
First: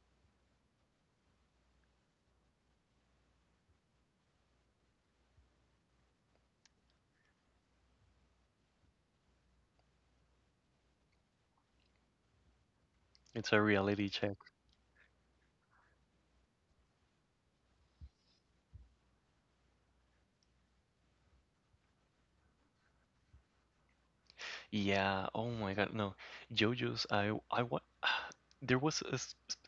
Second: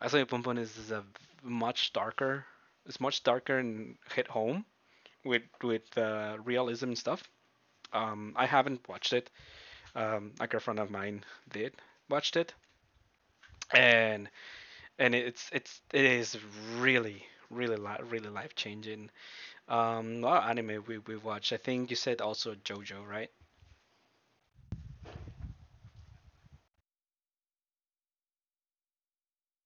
[SPEAKER 1] Oyasumi Punpun is a much darker. It's much darker and hit home with realism and stuff. I haven't watched it. A girlfriend of mine did watched it,
[SPEAKER 2] It's a reality
[SPEAKER 1] and
[SPEAKER 2] check.
[SPEAKER 1] it is really really life changing. What anime we watched? I think you said also JoJo, right?
[SPEAKER 2] Yeah. Oh my God. No. JoJo's. There was a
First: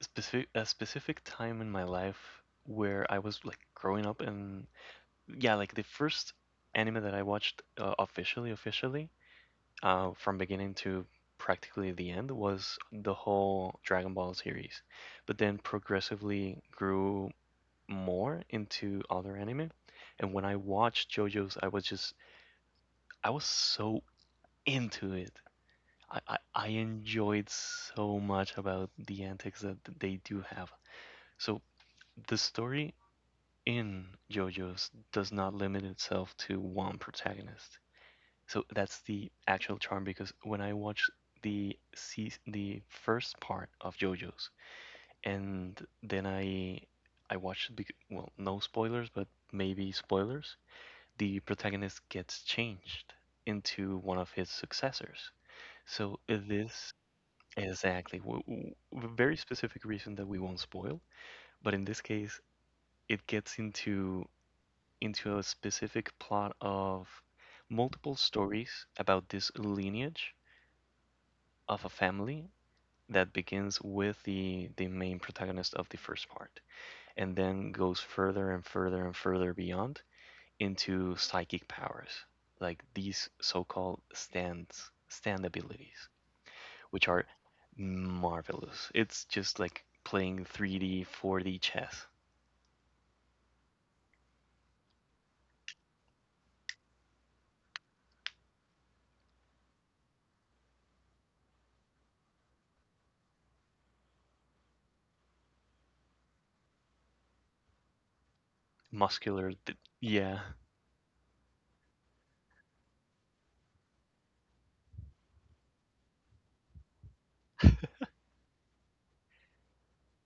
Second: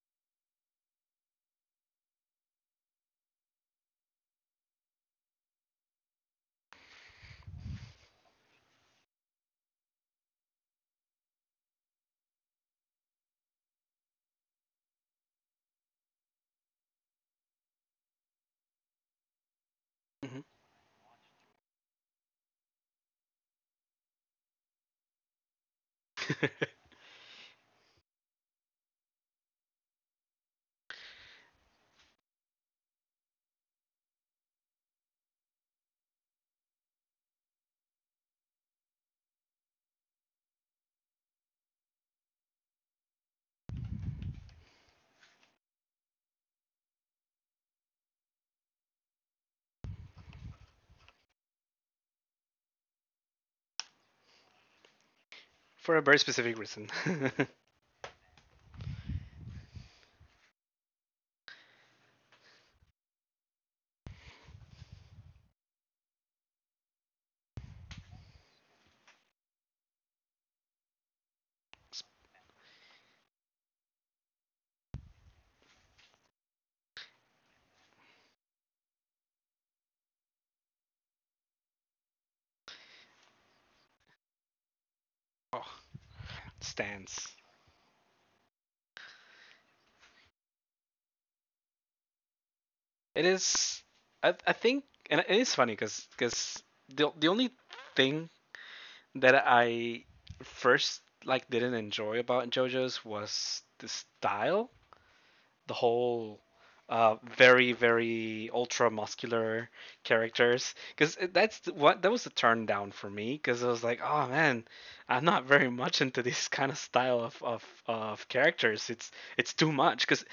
[SPEAKER 2] specific a specific time in my life where I was like growing up, and yeah, like the first anime that I watched officially, officially, from beginning to practically the end was the whole Dragon Ball series, but then progressively grew more into other anime. And
[SPEAKER 1] Hmm.
[SPEAKER 2] when I watched JoJo's, I was just I was so into it. I enjoyed so much about the antics that they do have. So the story in JoJo's does not limit itself to one protagonist. So that's the actual charm, because when I watched the first part of JoJo's and then I watched, well, no spoilers, but maybe spoilers. The protagonist gets changed into one of his successors.
[SPEAKER 1] For a very
[SPEAKER 2] So
[SPEAKER 1] specific reason.
[SPEAKER 2] this exactly very specific reason that we won't spoil, but in this case, it gets into a specific plot of multiple stories about this lineage of a
[SPEAKER 1] S-
[SPEAKER 2] family that begins with the main protagonist of the first part, and then goes further and further and further beyond into psychic powers, like these so-called stands, stand
[SPEAKER 1] oh,
[SPEAKER 2] abilities, which
[SPEAKER 1] stance.
[SPEAKER 2] are marvelous. It's just like playing 3D, 4D chess.
[SPEAKER 1] It is. I think, and it is funny because the only thing that I first like didn't enjoy about JoJo's was the style, the whole very ultra
[SPEAKER 2] Muscular,
[SPEAKER 1] muscular
[SPEAKER 2] yeah.
[SPEAKER 1] characters, because what that was a turn down for me because I was like, oh man, I'm not very much into this kind of style of of characters. It's too much because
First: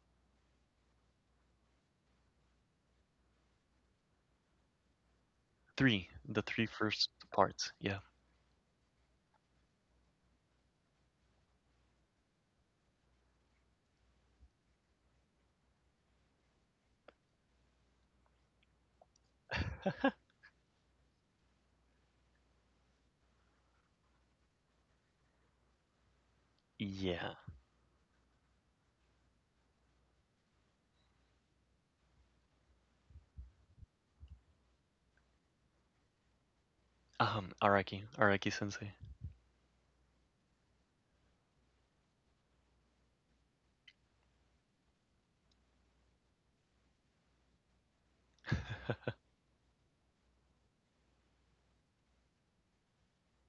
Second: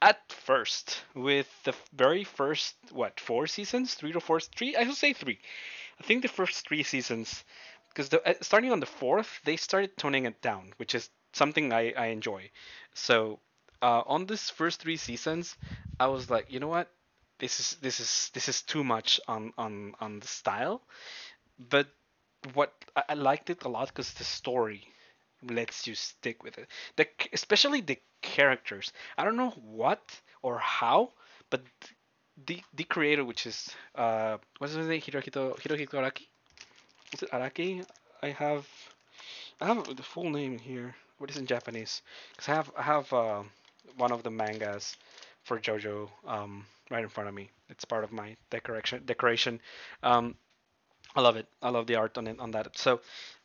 [SPEAKER 1] at first with the very first, what, four seasons, 3 to 4, 3 I should say three. I
[SPEAKER 2] Three,
[SPEAKER 1] think the
[SPEAKER 2] the three
[SPEAKER 1] first three
[SPEAKER 2] first
[SPEAKER 1] seasons,
[SPEAKER 2] parts, yeah,
[SPEAKER 1] because the, starting on the fourth, they started toning it down, which is something I enjoy. So on this first three seasons, I was like, you know what, this is this is too much on the style. But what I liked it a lot because the story lets you stick with it. The
[SPEAKER 2] yeah.
[SPEAKER 1] especially the characters. I don't know what or how, but the creator, which is what's his name, Hirohito Araki, is it Araki?
[SPEAKER 2] Araki,
[SPEAKER 1] I
[SPEAKER 2] Araki
[SPEAKER 1] have
[SPEAKER 2] Sensei,
[SPEAKER 1] the full name here, but it's in... Because I have one of the mangas for JoJo, right in front of me. It's part of my decoration. Um, I love it. I love the art on it, on that. So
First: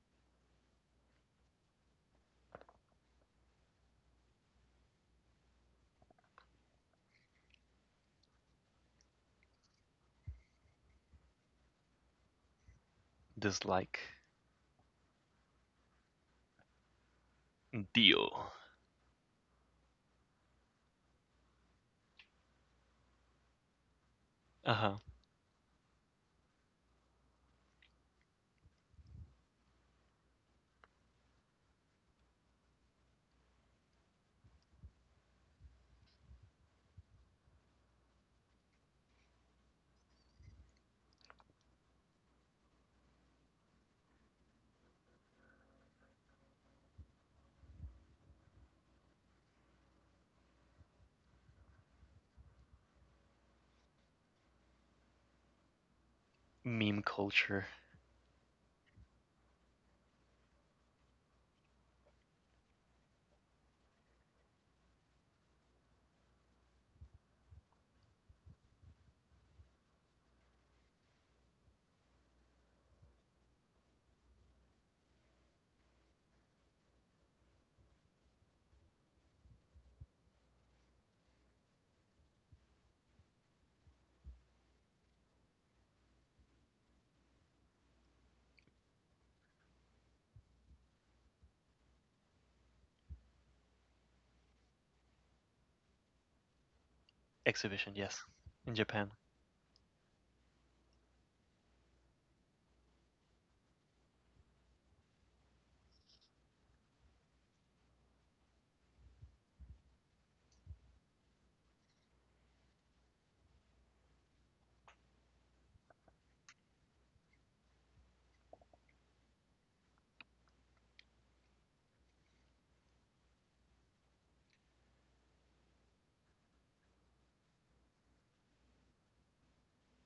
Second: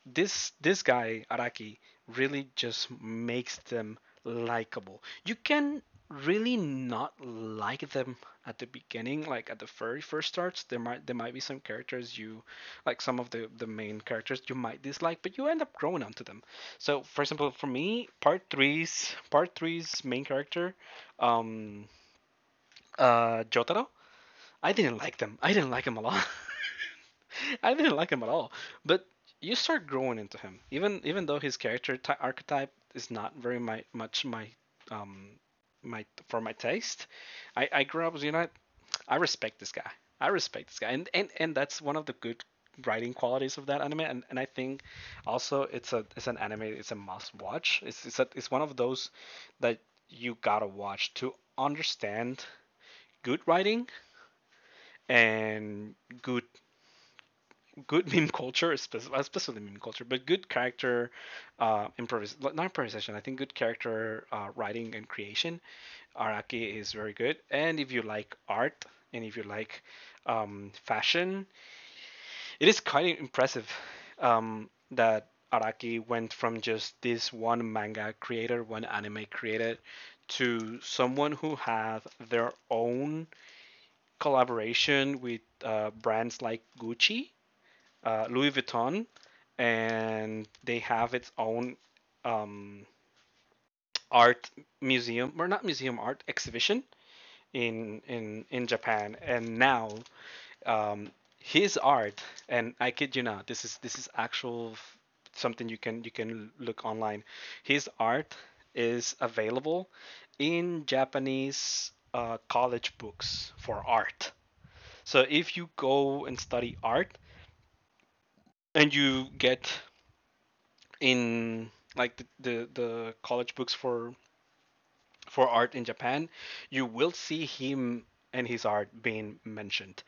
[SPEAKER 1] this guy Araki really just makes them likable. You can really not like them at the beginning, like at the very first starts. There might, be some characters you like, some of the main
[SPEAKER 2] dislike
[SPEAKER 1] characters you might dislike, but you end up growing onto them. So for example, for me,
[SPEAKER 2] Dio.
[SPEAKER 1] part three's main character, um, Jotaro. I
[SPEAKER 2] Uh
[SPEAKER 1] didn't
[SPEAKER 2] huh.
[SPEAKER 1] like them. I didn't like him a lot. I didn't like him at all, but you start growing into him, even though his character ty archetype is not very much my, um for my taste. I grew up, you know, I respect this guy. I respect this guy, and that's one of the good writing qualities of that anime. And I think also it's a... it's an anime. It's a must watch. It's one of those that you gotta watch to understand good writing and good
[SPEAKER 2] Meme culture
[SPEAKER 1] good meme culture, especially meme culture, but good character improvis not improvisation. I think good character writing and creation. Araki is very good, and if you like art and if you like fashion, it is kind of impressive that Araki went from just this one manga creator, one anime creator, to someone who have their own collaboration with brands like Gucci, Louis Vuitton, and they have its own um, art museum, or not museum, art exhibition
[SPEAKER 2] exhibition,
[SPEAKER 1] in
[SPEAKER 2] yes, in Japan,
[SPEAKER 1] Japan. And now um, his art, and I kid you not, this is actual something you can look online. His art is available in Japanese college books for art. So if you go and study art and you get in like the college books for art in Japan, you will see him and his art being mentioned.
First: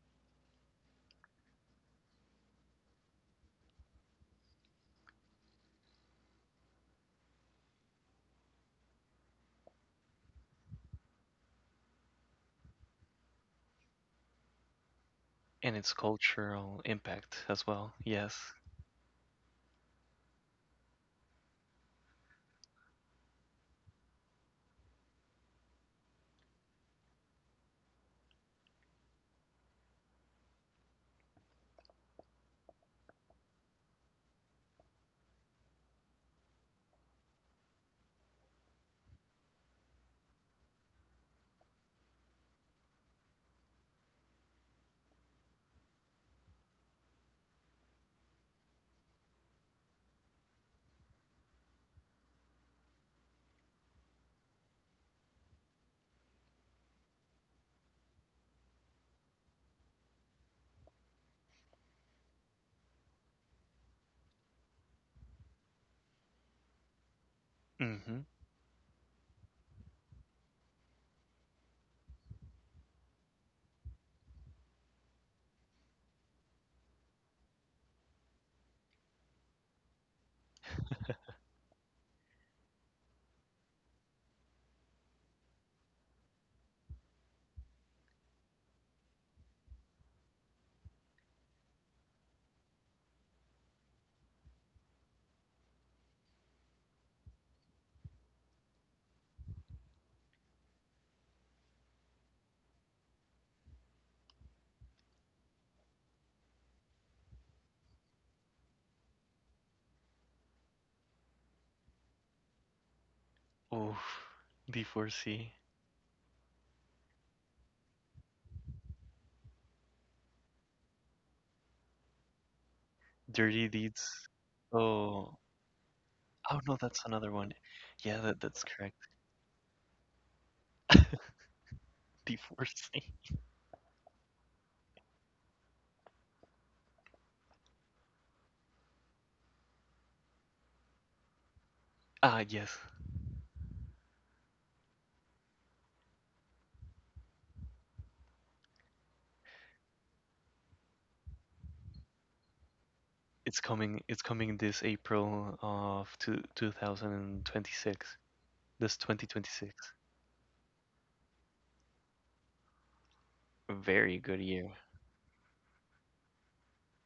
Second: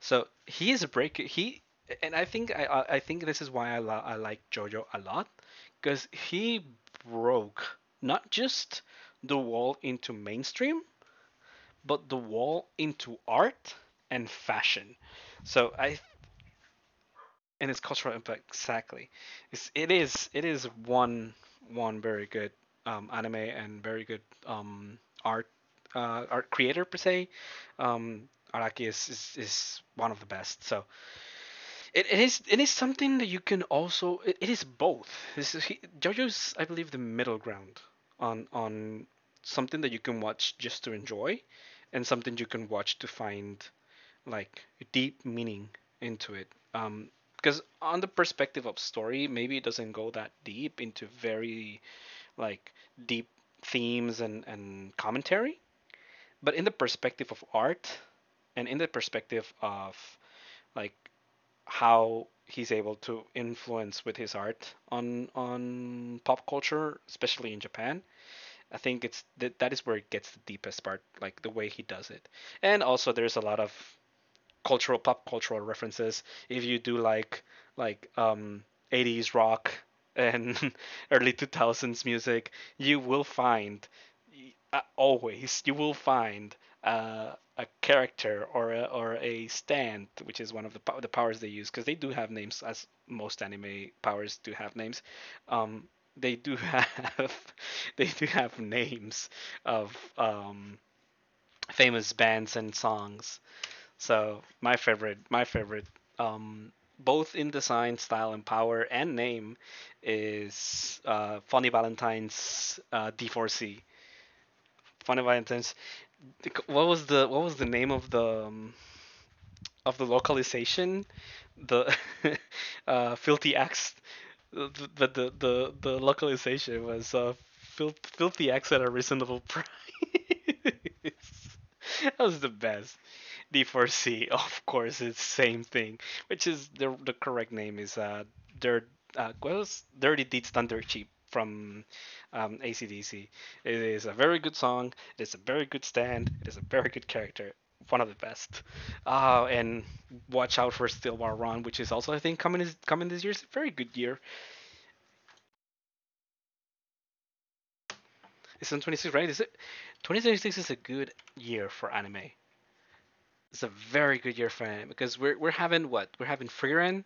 [SPEAKER 1] So he is a break. He and I think I think this is why I like JoJo a lot because he broke not just the wall into mainstream, but the wall into art and fashion. So
[SPEAKER 2] and its
[SPEAKER 1] I...
[SPEAKER 2] cultural impact as
[SPEAKER 1] and its
[SPEAKER 2] well,
[SPEAKER 1] cultural impact
[SPEAKER 2] yes.
[SPEAKER 1] exactly. It's, it is one one very good anime and very good um, art art creator per se. Um, Araki is, is one of the best. So it, it is something that you can also, it is both. This is he, JoJo's, I believe, the middle ground on something that you can watch just to enjoy, and something you can watch to find like deep meaning into it. Because on the perspective of story, maybe it doesn't go that deep into very like deep themes and commentary. But in the perspective of art, and in the perspective of like how he's able to influence with his art on pop culture, especially in Japan.
[SPEAKER 2] Mm-hmm.
[SPEAKER 1] I think it's that... that is where it gets the deepest part, like the way he does it. And also, there's a lot of cultural, pop cultural references. If you do like like um, '80s rock and early 2000s music, you will find always, you will find a character or a stand, which is one of the powers they use because they do have names, as most anime powers do have names. Um, they do have they do have names of famous bands and songs. So my favorite, um, both in design, style, and power, and name, is Funny Valentine's D4C.
[SPEAKER 2] Oh,
[SPEAKER 1] Funny
[SPEAKER 2] D4C.
[SPEAKER 1] Valentine's. What was the name of the localization? The Filthy
[SPEAKER 2] Dirty
[SPEAKER 1] Axe.
[SPEAKER 2] Deeds.
[SPEAKER 1] The
[SPEAKER 2] Oh.
[SPEAKER 1] the
[SPEAKER 2] Oh no,
[SPEAKER 1] localization
[SPEAKER 2] that's
[SPEAKER 1] was
[SPEAKER 2] another one. Yeah, that
[SPEAKER 1] Filthy
[SPEAKER 2] that's
[SPEAKER 1] Axe at a
[SPEAKER 2] correct.
[SPEAKER 1] reasonable price. That was the best.
[SPEAKER 2] D4C.
[SPEAKER 1] D4C, of course, it's same thing, which is the correct name is Dirt what was Dirty Deeds Done Dirt Cheap from
[SPEAKER 2] Ah, yes.
[SPEAKER 1] ACDC. It is a very good song. It is a very good stand. It is a very good character. One of the best. And watch out for Still War Run, which is also I think coming this year. It's a
[SPEAKER 2] It's
[SPEAKER 1] very good
[SPEAKER 2] coming,
[SPEAKER 1] year.
[SPEAKER 2] it's coming this April of two, 2026.
[SPEAKER 1] It's in
[SPEAKER 2] This
[SPEAKER 1] 26, right? Is it?
[SPEAKER 2] 2026.
[SPEAKER 1] 2026 is a good year for anime. It's a
[SPEAKER 2] Very
[SPEAKER 1] very good
[SPEAKER 2] good
[SPEAKER 1] year for
[SPEAKER 2] year.
[SPEAKER 1] anime because we're having what, we're having Freerun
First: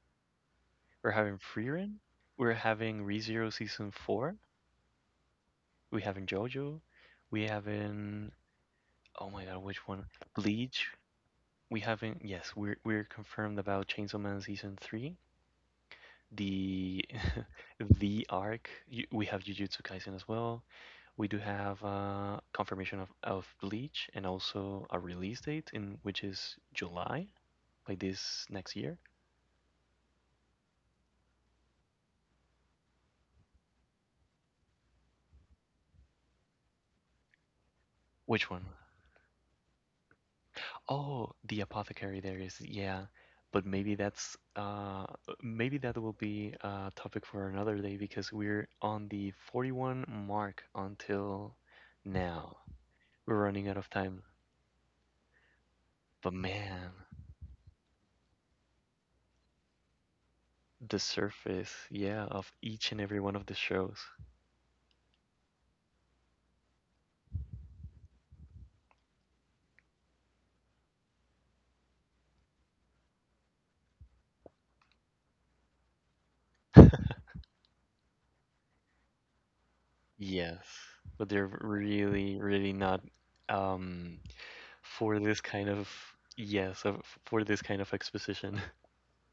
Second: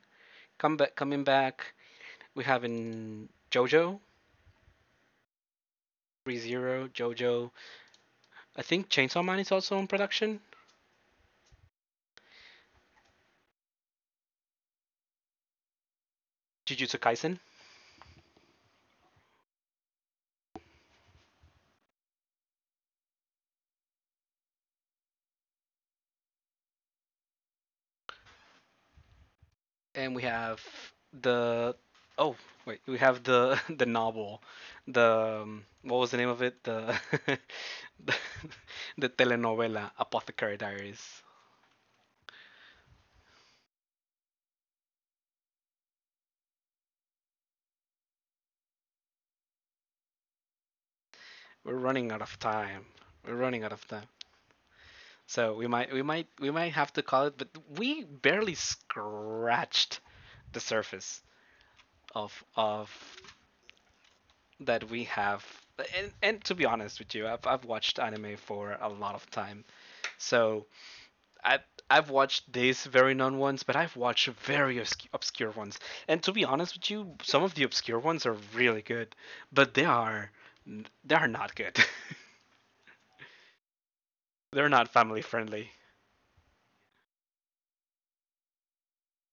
[SPEAKER 1] come back,
[SPEAKER 2] We're
[SPEAKER 1] coming
[SPEAKER 2] having
[SPEAKER 1] back.
[SPEAKER 2] Freerun.
[SPEAKER 1] We
[SPEAKER 2] We're
[SPEAKER 1] have
[SPEAKER 2] having
[SPEAKER 1] in
[SPEAKER 2] ReZero Season
[SPEAKER 1] JoJo,
[SPEAKER 2] 4. We're having
[SPEAKER 1] Re
[SPEAKER 2] JoJo. We
[SPEAKER 1] JoJo.
[SPEAKER 2] having
[SPEAKER 1] I think Chainsaw
[SPEAKER 2] oh
[SPEAKER 1] Man
[SPEAKER 2] my
[SPEAKER 1] is
[SPEAKER 2] god,
[SPEAKER 1] also
[SPEAKER 2] which
[SPEAKER 1] in
[SPEAKER 2] one?
[SPEAKER 1] production.
[SPEAKER 2] Bleach. We haven't yes, we're confirmed about Chainsaw Man Season 3.
[SPEAKER 1] Jujutsu
[SPEAKER 2] The
[SPEAKER 1] Kaisen,
[SPEAKER 2] the arc. You, we have Jujutsu Kaisen as well. We do have confirmation of Bleach, and also a release date in which is July, like this next year.
[SPEAKER 1] and we have the... oh wait, we have the the novel, the what was the name of it? The the,
[SPEAKER 2] Which one?
[SPEAKER 1] the telenovela Apothecary Diaries.
[SPEAKER 2] Oh, the apothecary, there is, yeah, but maybe that's maybe that will be a topic for another day, because we're on the 41 mark until
[SPEAKER 1] We're running out of
[SPEAKER 2] now.
[SPEAKER 1] time. We're
[SPEAKER 2] We're
[SPEAKER 1] running
[SPEAKER 2] running
[SPEAKER 1] out
[SPEAKER 2] out
[SPEAKER 1] of
[SPEAKER 2] of
[SPEAKER 1] time.
[SPEAKER 2] time.
[SPEAKER 1] So we might we might
[SPEAKER 2] But
[SPEAKER 1] we might have
[SPEAKER 2] man,
[SPEAKER 1] to call it, but we barely scratched the
[SPEAKER 2] the
[SPEAKER 1] surface
[SPEAKER 2] surface, yeah,
[SPEAKER 1] of
[SPEAKER 2] of
[SPEAKER 1] of
[SPEAKER 2] each and every one of the shows.
[SPEAKER 1] that we have and to be honest with you I've watched anime for a lot of time, so I, I've watched these very known ones, but I've watched very obscure ones. And to be honest with you, some of the obscure ones are really good, but
[SPEAKER 2] Yes,
[SPEAKER 1] they
[SPEAKER 2] but
[SPEAKER 1] are
[SPEAKER 2] they're
[SPEAKER 1] not good.
[SPEAKER 2] really, really not um,
[SPEAKER 1] They're not
[SPEAKER 2] for
[SPEAKER 1] family
[SPEAKER 2] this kind
[SPEAKER 1] friendly.
[SPEAKER 2] of yes, of, for this kind of exposition.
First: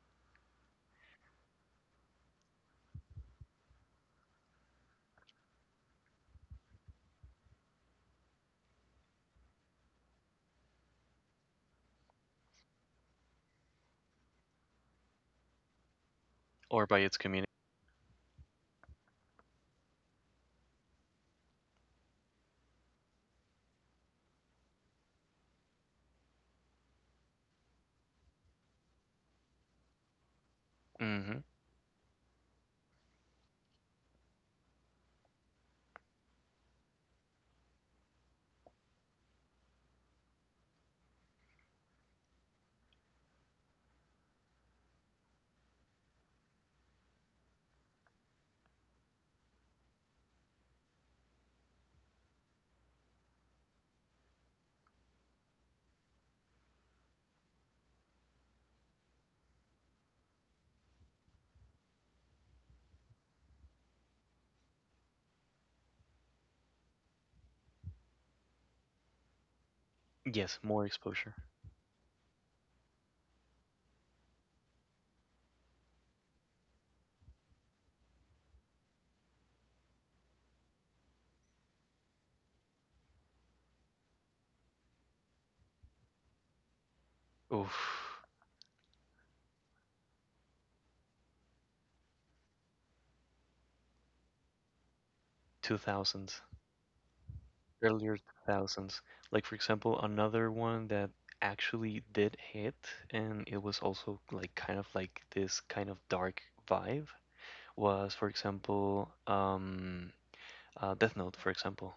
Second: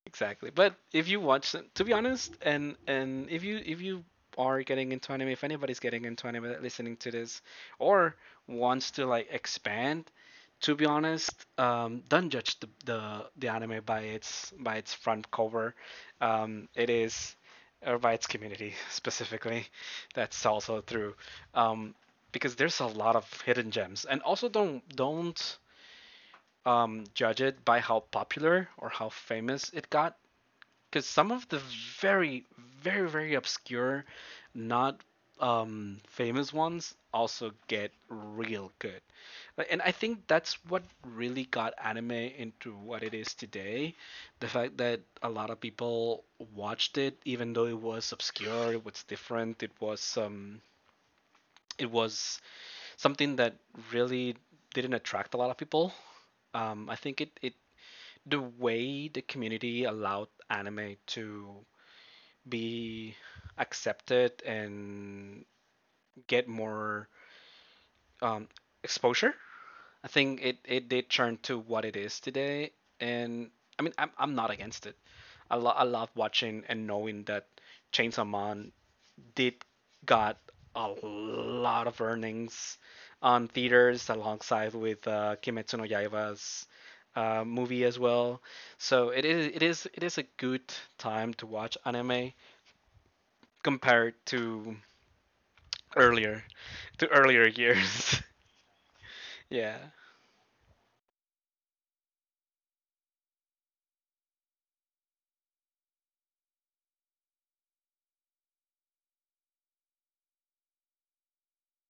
[SPEAKER 1] Exactly. But if you watch, to be honest, and if you are getting into anime, if anybody's getting into anime that listening to this, or wants to like expand, to be honest, don't judge the the anime by its front cover.
[SPEAKER 2] Or
[SPEAKER 1] It
[SPEAKER 2] by its
[SPEAKER 1] is
[SPEAKER 2] community.
[SPEAKER 1] or by its community specifically. That's also true. Um, because there's a lot of hidden gems. And also don't judge it by how popular or how famous it got, because some
[SPEAKER 2] Hmm.
[SPEAKER 1] of the very very obscure, not famous ones also get real good. Like, and I think that's what really got anime into what it is today, the fact that a lot of people watched it even though it was obscure, it was different, it was something that really didn't attract a lot of people. I think it it the way the community allowed anime to be accepted and get more um, exposure. I think
[SPEAKER 2] Yes,
[SPEAKER 1] it,
[SPEAKER 2] more
[SPEAKER 1] it did
[SPEAKER 2] exposure.
[SPEAKER 1] turn to what it is today. And I mean, I'm not against it. I love watching and knowing that Chainsaw Man did got a lot of earnings on theaters alongside with Kimetsu no Yaiba's
[SPEAKER 2] Oof,
[SPEAKER 1] movie as well. So it is a good time to watch anime compared to
[SPEAKER 2] 2000s,
[SPEAKER 1] earlier earlier
[SPEAKER 2] earlier
[SPEAKER 1] years.
[SPEAKER 2] 2000s. Like for
[SPEAKER 1] Yeah,
[SPEAKER 2] example, another one that actually did hit, and it was also like kind of like this kind of dark vibe was, for example, Death Note, for example.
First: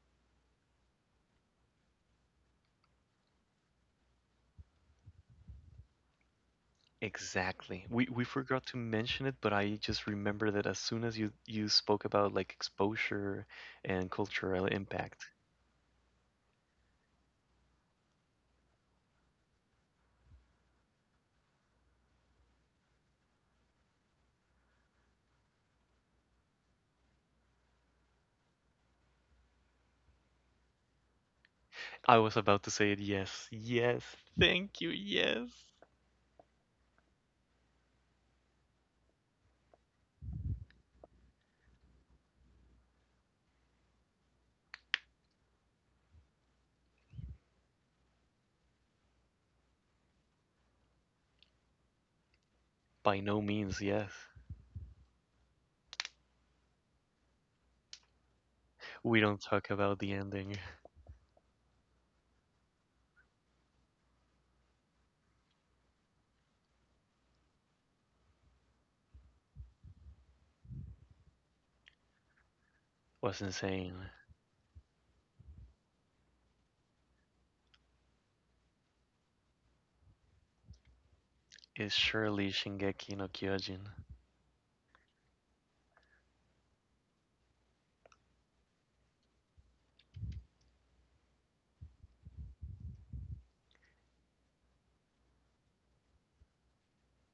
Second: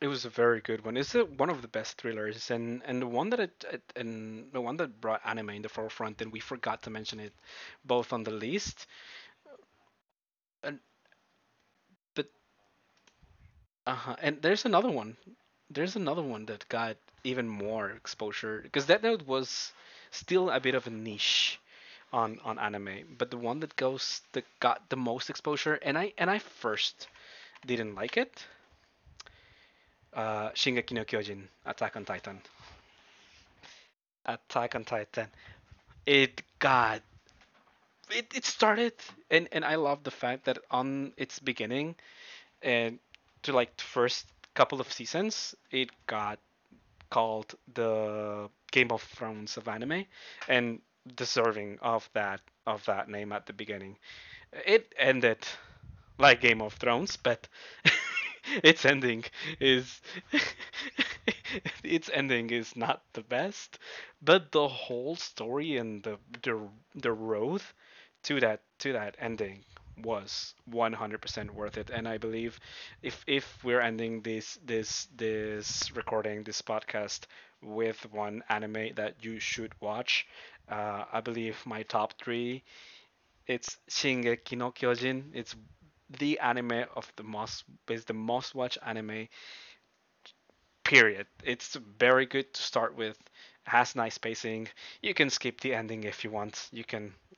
[SPEAKER 1] it was a very good one. It's one of the best thrillers, and the one that brought anime in the forefront, and we forgot to mention it,
[SPEAKER 2] Exactly.
[SPEAKER 1] both on
[SPEAKER 2] We
[SPEAKER 1] the
[SPEAKER 2] forgot to
[SPEAKER 1] list.
[SPEAKER 2] mention it, but I just remember that
[SPEAKER 1] And
[SPEAKER 2] as soon as you you spoke
[SPEAKER 1] but
[SPEAKER 2] about like exposure
[SPEAKER 1] uh
[SPEAKER 2] and
[SPEAKER 1] huh, and there's
[SPEAKER 2] cultural
[SPEAKER 1] another one.
[SPEAKER 2] impact,
[SPEAKER 1] There's another one that got even more exposure, because that note was still a bit of a niche on anime. But the one that goes that got the most exposure, and I first didn't like it, shingeki no kyojin, attack on
[SPEAKER 2] I was
[SPEAKER 1] titan.
[SPEAKER 2] about to say it. Yes, yes.
[SPEAKER 1] Attack
[SPEAKER 2] Thank
[SPEAKER 1] on
[SPEAKER 2] you.
[SPEAKER 1] Titan.
[SPEAKER 2] Yes.
[SPEAKER 1] It, God, it started, and I love the fact that on its beginning and to like the first couple of seasons, it got called the Game of Thrones of anime, and deserving of that
[SPEAKER 2] By
[SPEAKER 1] name
[SPEAKER 2] no
[SPEAKER 1] at the
[SPEAKER 2] means,
[SPEAKER 1] beginning.
[SPEAKER 2] yes.
[SPEAKER 1] It ended like Game of Thrones, but its
[SPEAKER 2] We
[SPEAKER 1] ending
[SPEAKER 2] don't talk
[SPEAKER 1] is
[SPEAKER 2] about the ending.
[SPEAKER 1] its ending is not the best, but the whole story and the, the road to that ending was 100% worth it. And I believe if
[SPEAKER 2] Was
[SPEAKER 1] we're
[SPEAKER 2] insane.
[SPEAKER 1] ending this recording, this podcast, with one anime that you should watch, I believe my
[SPEAKER 2] It's
[SPEAKER 1] top
[SPEAKER 2] surely
[SPEAKER 1] three,
[SPEAKER 2] Shingeki no
[SPEAKER 1] it's
[SPEAKER 2] Kyojin.
[SPEAKER 1] Shingeki no Kyojin. It's the anime of the most, is the most watched anime, period. It's very good to start with. It has nice pacing. You can skip the ending if you want. You can.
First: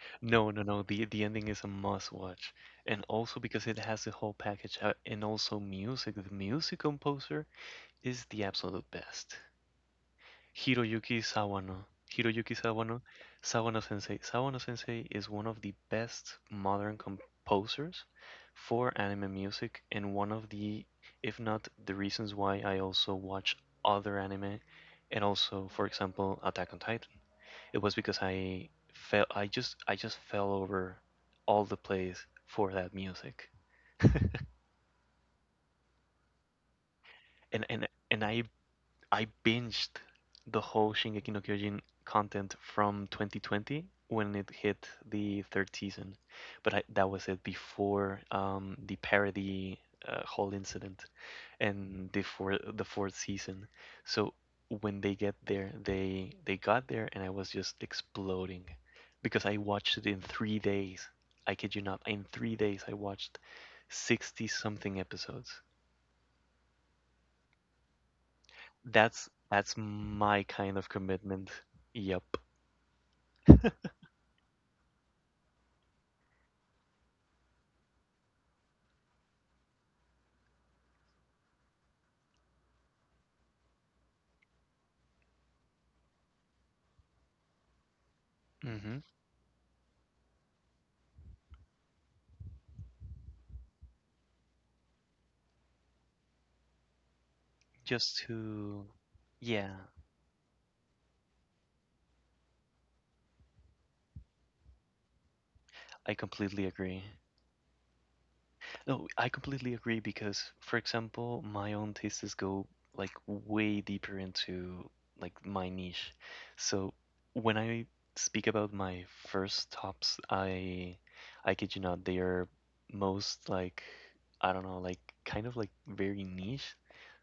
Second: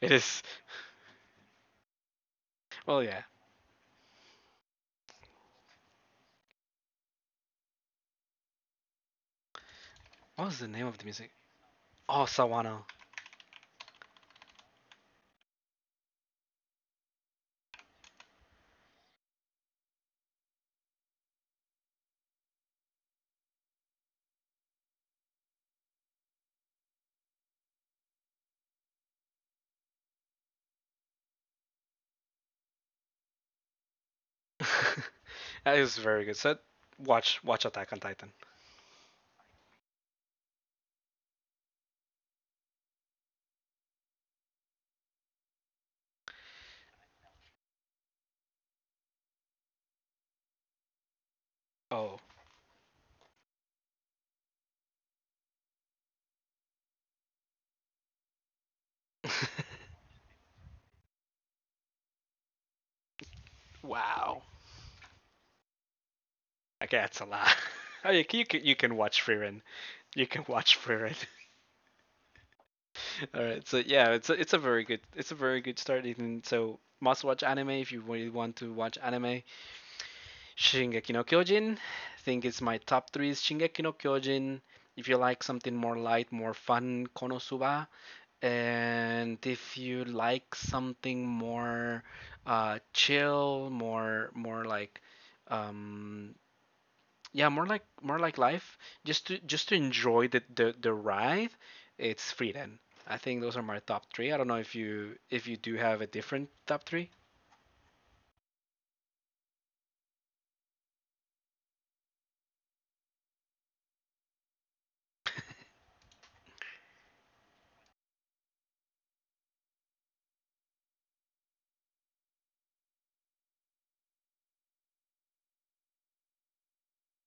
[SPEAKER 1] It is,
[SPEAKER 2] No, no, no. The ending is a must watch,
[SPEAKER 1] well,
[SPEAKER 2] and
[SPEAKER 1] yeah.
[SPEAKER 2] also because it has the whole package, and also music. The music composer is the absolute best.
[SPEAKER 1] What was the name of the
[SPEAKER 2] Hiroyuki
[SPEAKER 1] music?
[SPEAKER 2] Sawano.
[SPEAKER 1] Oh,
[SPEAKER 2] Hiroyuki
[SPEAKER 1] Sawano.
[SPEAKER 2] Sawano, Sawano Sensei. Sawano Sensei is one of the best modern composers for anime music and one of the, if not the reasons why I also watch other anime, and also, for example, Attack on Titan. It was because I fell I just fell over all the plays for that music.
[SPEAKER 1] That is very good. So watch
[SPEAKER 2] and
[SPEAKER 1] watch
[SPEAKER 2] and
[SPEAKER 1] Attack on
[SPEAKER 2] and
[SPEAKER 1] Titan.
[SPEAKER 2] I I binged the whole Shingeki no Kyojin content from 2020 when it hit the third season, but I, that was it before the parody whole incident, and
[SPEAKER 1] Oh,
[SPEAKER 2] before the fourth season. So when they get there, they got there, and I was just exploding because I watched it in 3 days. I kid you not, in 3 days I watched
[SPEAKER 1] wow.
[SPEAKER 2] 60 something episodes.
[SPEAKER 1] Okay, that's a lot. Oh, you can watch Frieren.
[SPEAKER 2] That's
[SPEAKER 1] You
[SPEAKER 2] my
[SPEAKER 1] can
[SPEAKER 2] kind
[SPEAKER 1] watch
[SPEAKER 2] of
[SPEAKER 1] Frieren.
[SPEAKER 2] commitment. Yep.
[SPEAKER 1] All right, so yeah, it's a very good, it's a very good start, Ethan. So must watch anime if you really want to watch anime. Shingeki no Kyojin, I think it's my top three, is Shingeki no Kyojin. If you like something more light, more fun, Konosuba,
[SPEAKER 2] Hmm.
[SPEAKER 1] and if you like something more chill, more more like um, yeah more
[SPEAKER 2] Just
[SPEAKER 1] like life,
[SPEAKER 2] to,
[SPEAKER 1] just to
[SPEAKER 2] yeah,
[SPEAKER 1] enjoy the ride. It's free then. I think those are my top three. I don't know if you do have a
[SPEAKER 2] I
[SPEAKER 1] different
[SPEAKER 2] completely
[SPEAKER 1] top three.
[SPEAKER 2] agree. No, I completely agree because, for example, my own tastes go like way deeper into like my niche. So when I speak about my first tops, I kid you not, they are most like, I don't know, like kind of like very niche.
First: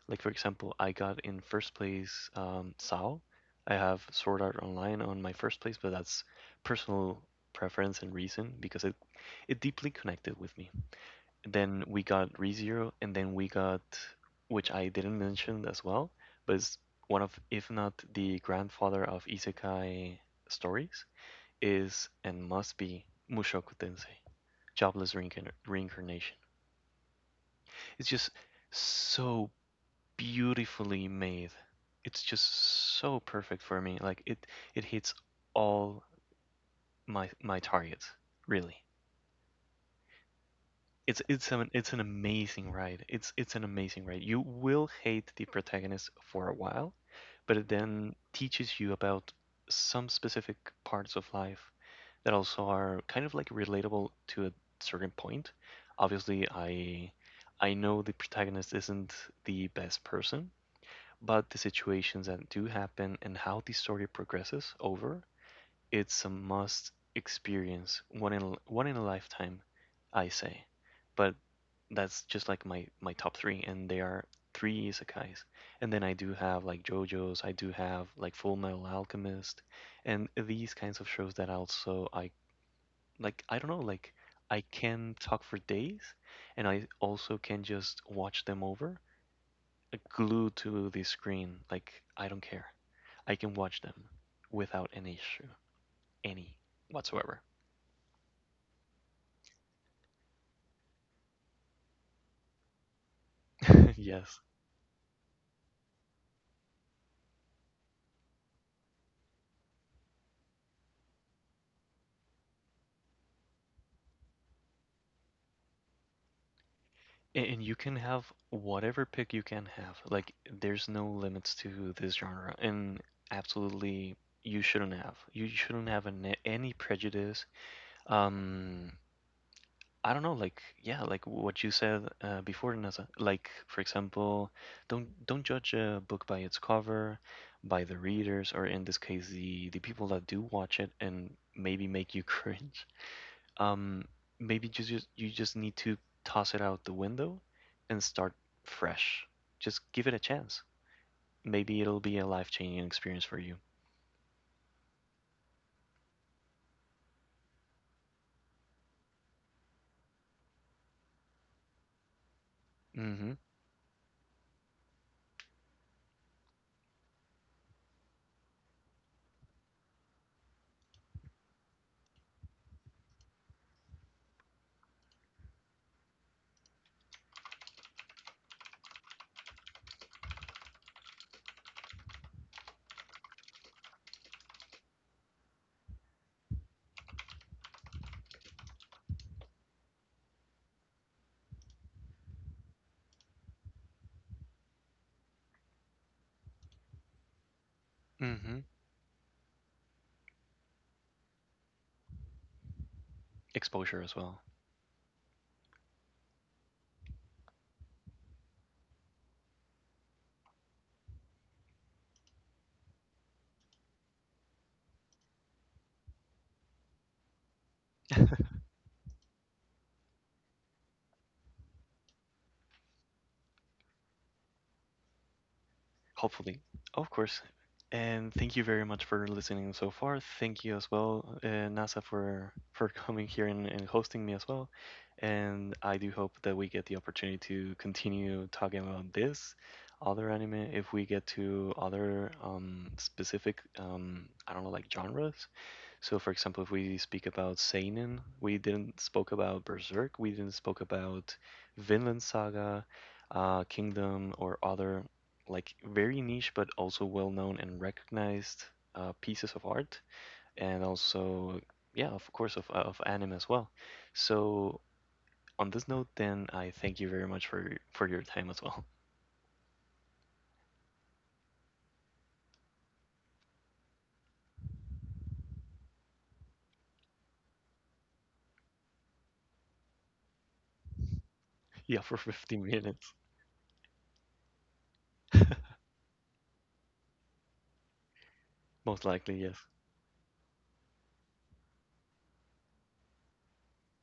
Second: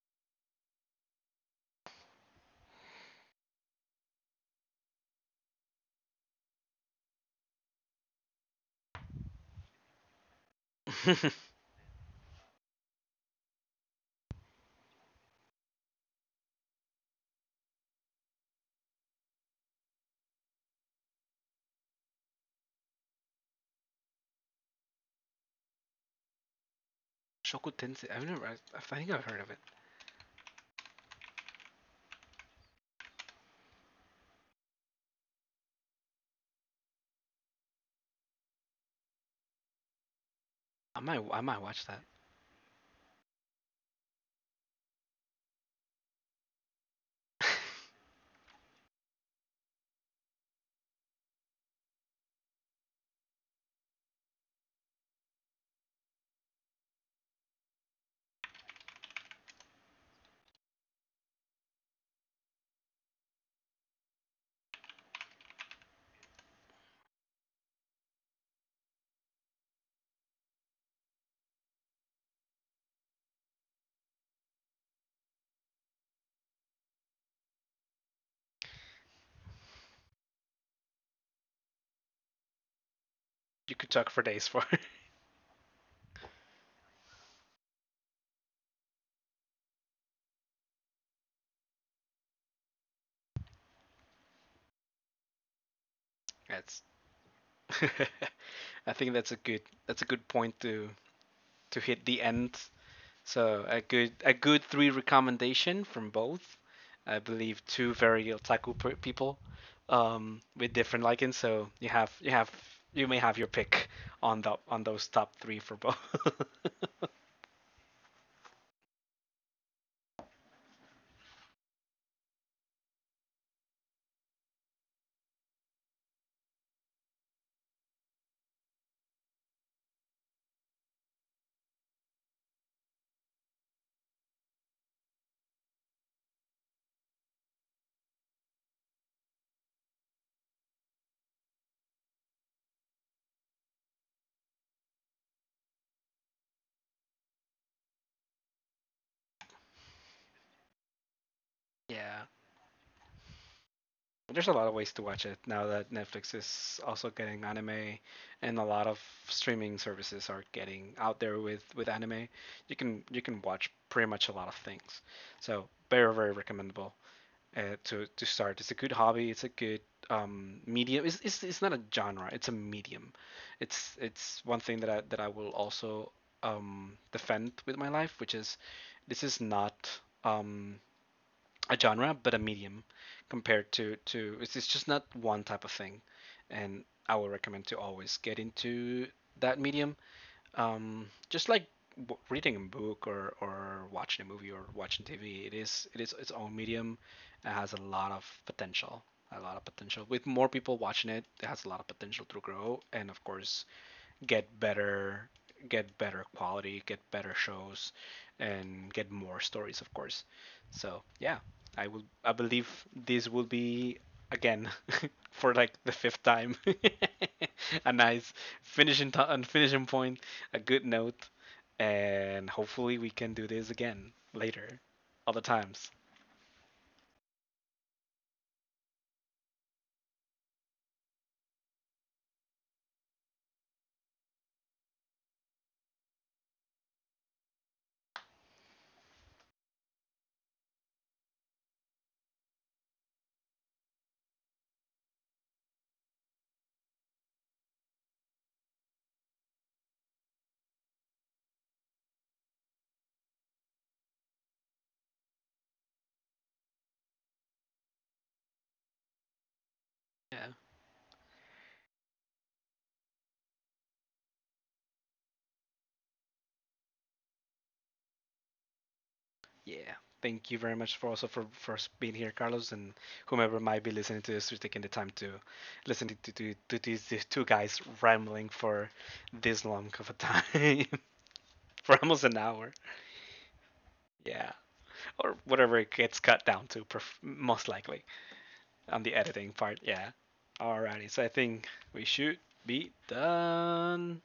[SPEAKER 2] Like for example, I got in first place Sao. I have Sword Art Online on my first place, but that's personal preference and reason, because it deeply connected with me. Then we got ReZero, and then we got, which I didn't mention as well, but it's one of if not the grandfather of isekai stories, is and must be Mushoku Tensei, Reincarnation.
[SPEAKER 1] Shoku
[SPEAKER 2] It's
[SPEAKER 1] tensei, I've
[SPEAKER 2] just
[SPEAKER 1] never I I think I've heard
[SPEAKER 2] so
[SPEAKER 1] of it.
[SPEAKER 2] beautifully made. It's just so perfect for me. Like, it hits all my targets, really.
[SPEAKER 1] i might i might watch
[SPEAKER 2] It's an
[SPEAKER 1] that.
[SPEAKER 2] amazing ride. It's an amazing ride. You will hate the protagonist for a while, but it then teaches you about some specific parts of life that also are kind of like relatable to a certain point. Obviously, I know the protagonist isn't the best person, but the situations that do happen and how the story progresses over, it's a must experience, one in a lifetime, I say. But that's just like my top three, and they are three isekais. And then I do have like JoJo's, I do have like Full Metal Alchemist, and these kinds of shows that also I like. I don't know,
[SPEAKER 1] You could
[SPEAKER 2] like
[SPEAKER 1] talk for days
[SPEAKER 2] I
[SPEAKER 1] for it.
[SPEAKER 2] can talk for days, and I also can just watch them over glued to the screen. Like I don't care. I can watch them without any issue, any
[SPEAKER 1] That's
[SPEAKER 2] whatsoever.
[SPEAKER 1] I think that's a good, that's a good point to hit the end. So a good, a
[SPEAKER 2] Yes.
[SPEAKER 1] good three recommendation from both. I believe two very otaku people, with different likings. So you have you may have your pick on the on those top three for both.
[SPEAKER 2] And you can have whatever pick you can have. Like there's no limits to this genre, and absolutely you shouldn't have. You shouldn't have any prejudice. Um, I don't know, like, yeah, like what you said before, Nasa. Like for example, don't judge a book by its cover, by the readers, or in this case, the people that do watch it and maybe make you cringe. Um, Maybe just you just need to toss it out the window and start fresh. Just give it a chance. Maybe it'll be
[SPEAKER 1] Yeah,
[SPEAKER 2] a life-changing experience for you.
[SPEAKER 1] there's a lot of ways to watch it now that Netflix is also getting anime, and a lot of streaming services are getting out there with anime. You
[SPEAKER 2] Mm-hmm.
[SPEAKER 1] can watch pretty much a lot of things. So very recommendable. To start. It's a good hobby. It's a good medium. It's not a genre. It's a medium. It's one thing that I will also defend with my life, which is this is not um, a genre but a medium compared to it's just not one type of thing, and I will recommend to always get into that medium, just like reading a book or, watching a movie or watching TV. It is, it is its own medium. It has a lot of
[SPEAKER 2] Mm-hmm.
[SPEAKER 1] potential, a lot of potential. With more people watching it, it has a lot of potential to grow and of course
[SPEAKER 2] Exposure as well.
[SPEAKER 1] get better, get better quality, get better shows, and get more stories, of course. So yeah, I will, I believe this will be again for like the fifth time a nice finishing to- and finishing point, a good note, and hopefully we can do this again later, other times.
[SPEAKER 2] Hopefully, of course. And thank you very much for listening so far. Thank you as well, NASA, for coming here and hosting me as well. And I do hope that we get the opportunity to continue talking about this other anime if we get to other specific I don't know, like genres. So, for example, if we speak about seinen, we didn't spoke about Berserk, we didn't spoke about Vinland Saga, Kingdom, or other like very niche but also well-known and recognized pieces of art,
[SPEAKER 1] Yeah,
[SPEAKER 2] and also yeah, of course, of anime as well. So on this note, then I thank you very much for your time as well.
[SPEAKER 1] yeah. Thank you very much for also for being here, Carlos, and whomever might be listening to this, for taking the time to listen to these two guys rambling for this long of a time, for
[SPEAKER 2] Yeah,
[SPEAKER 1] almost an
[SPEAKER 2] for
[SPEAKER 1] hour.
[SPEAKER 2] 15 minutes,
[SPEAKER 1] Yeah, or whatever it gets cut down to, most likely, on the
[SPEAKER 2] most
[SPEAKER 1] editing
[SPEAKER 2] likely,
[SPEAKER 1] part.
[SPEAKER 2] yes.
[SPEAKER 1] Yeah. Alrighty. So I think we should be done.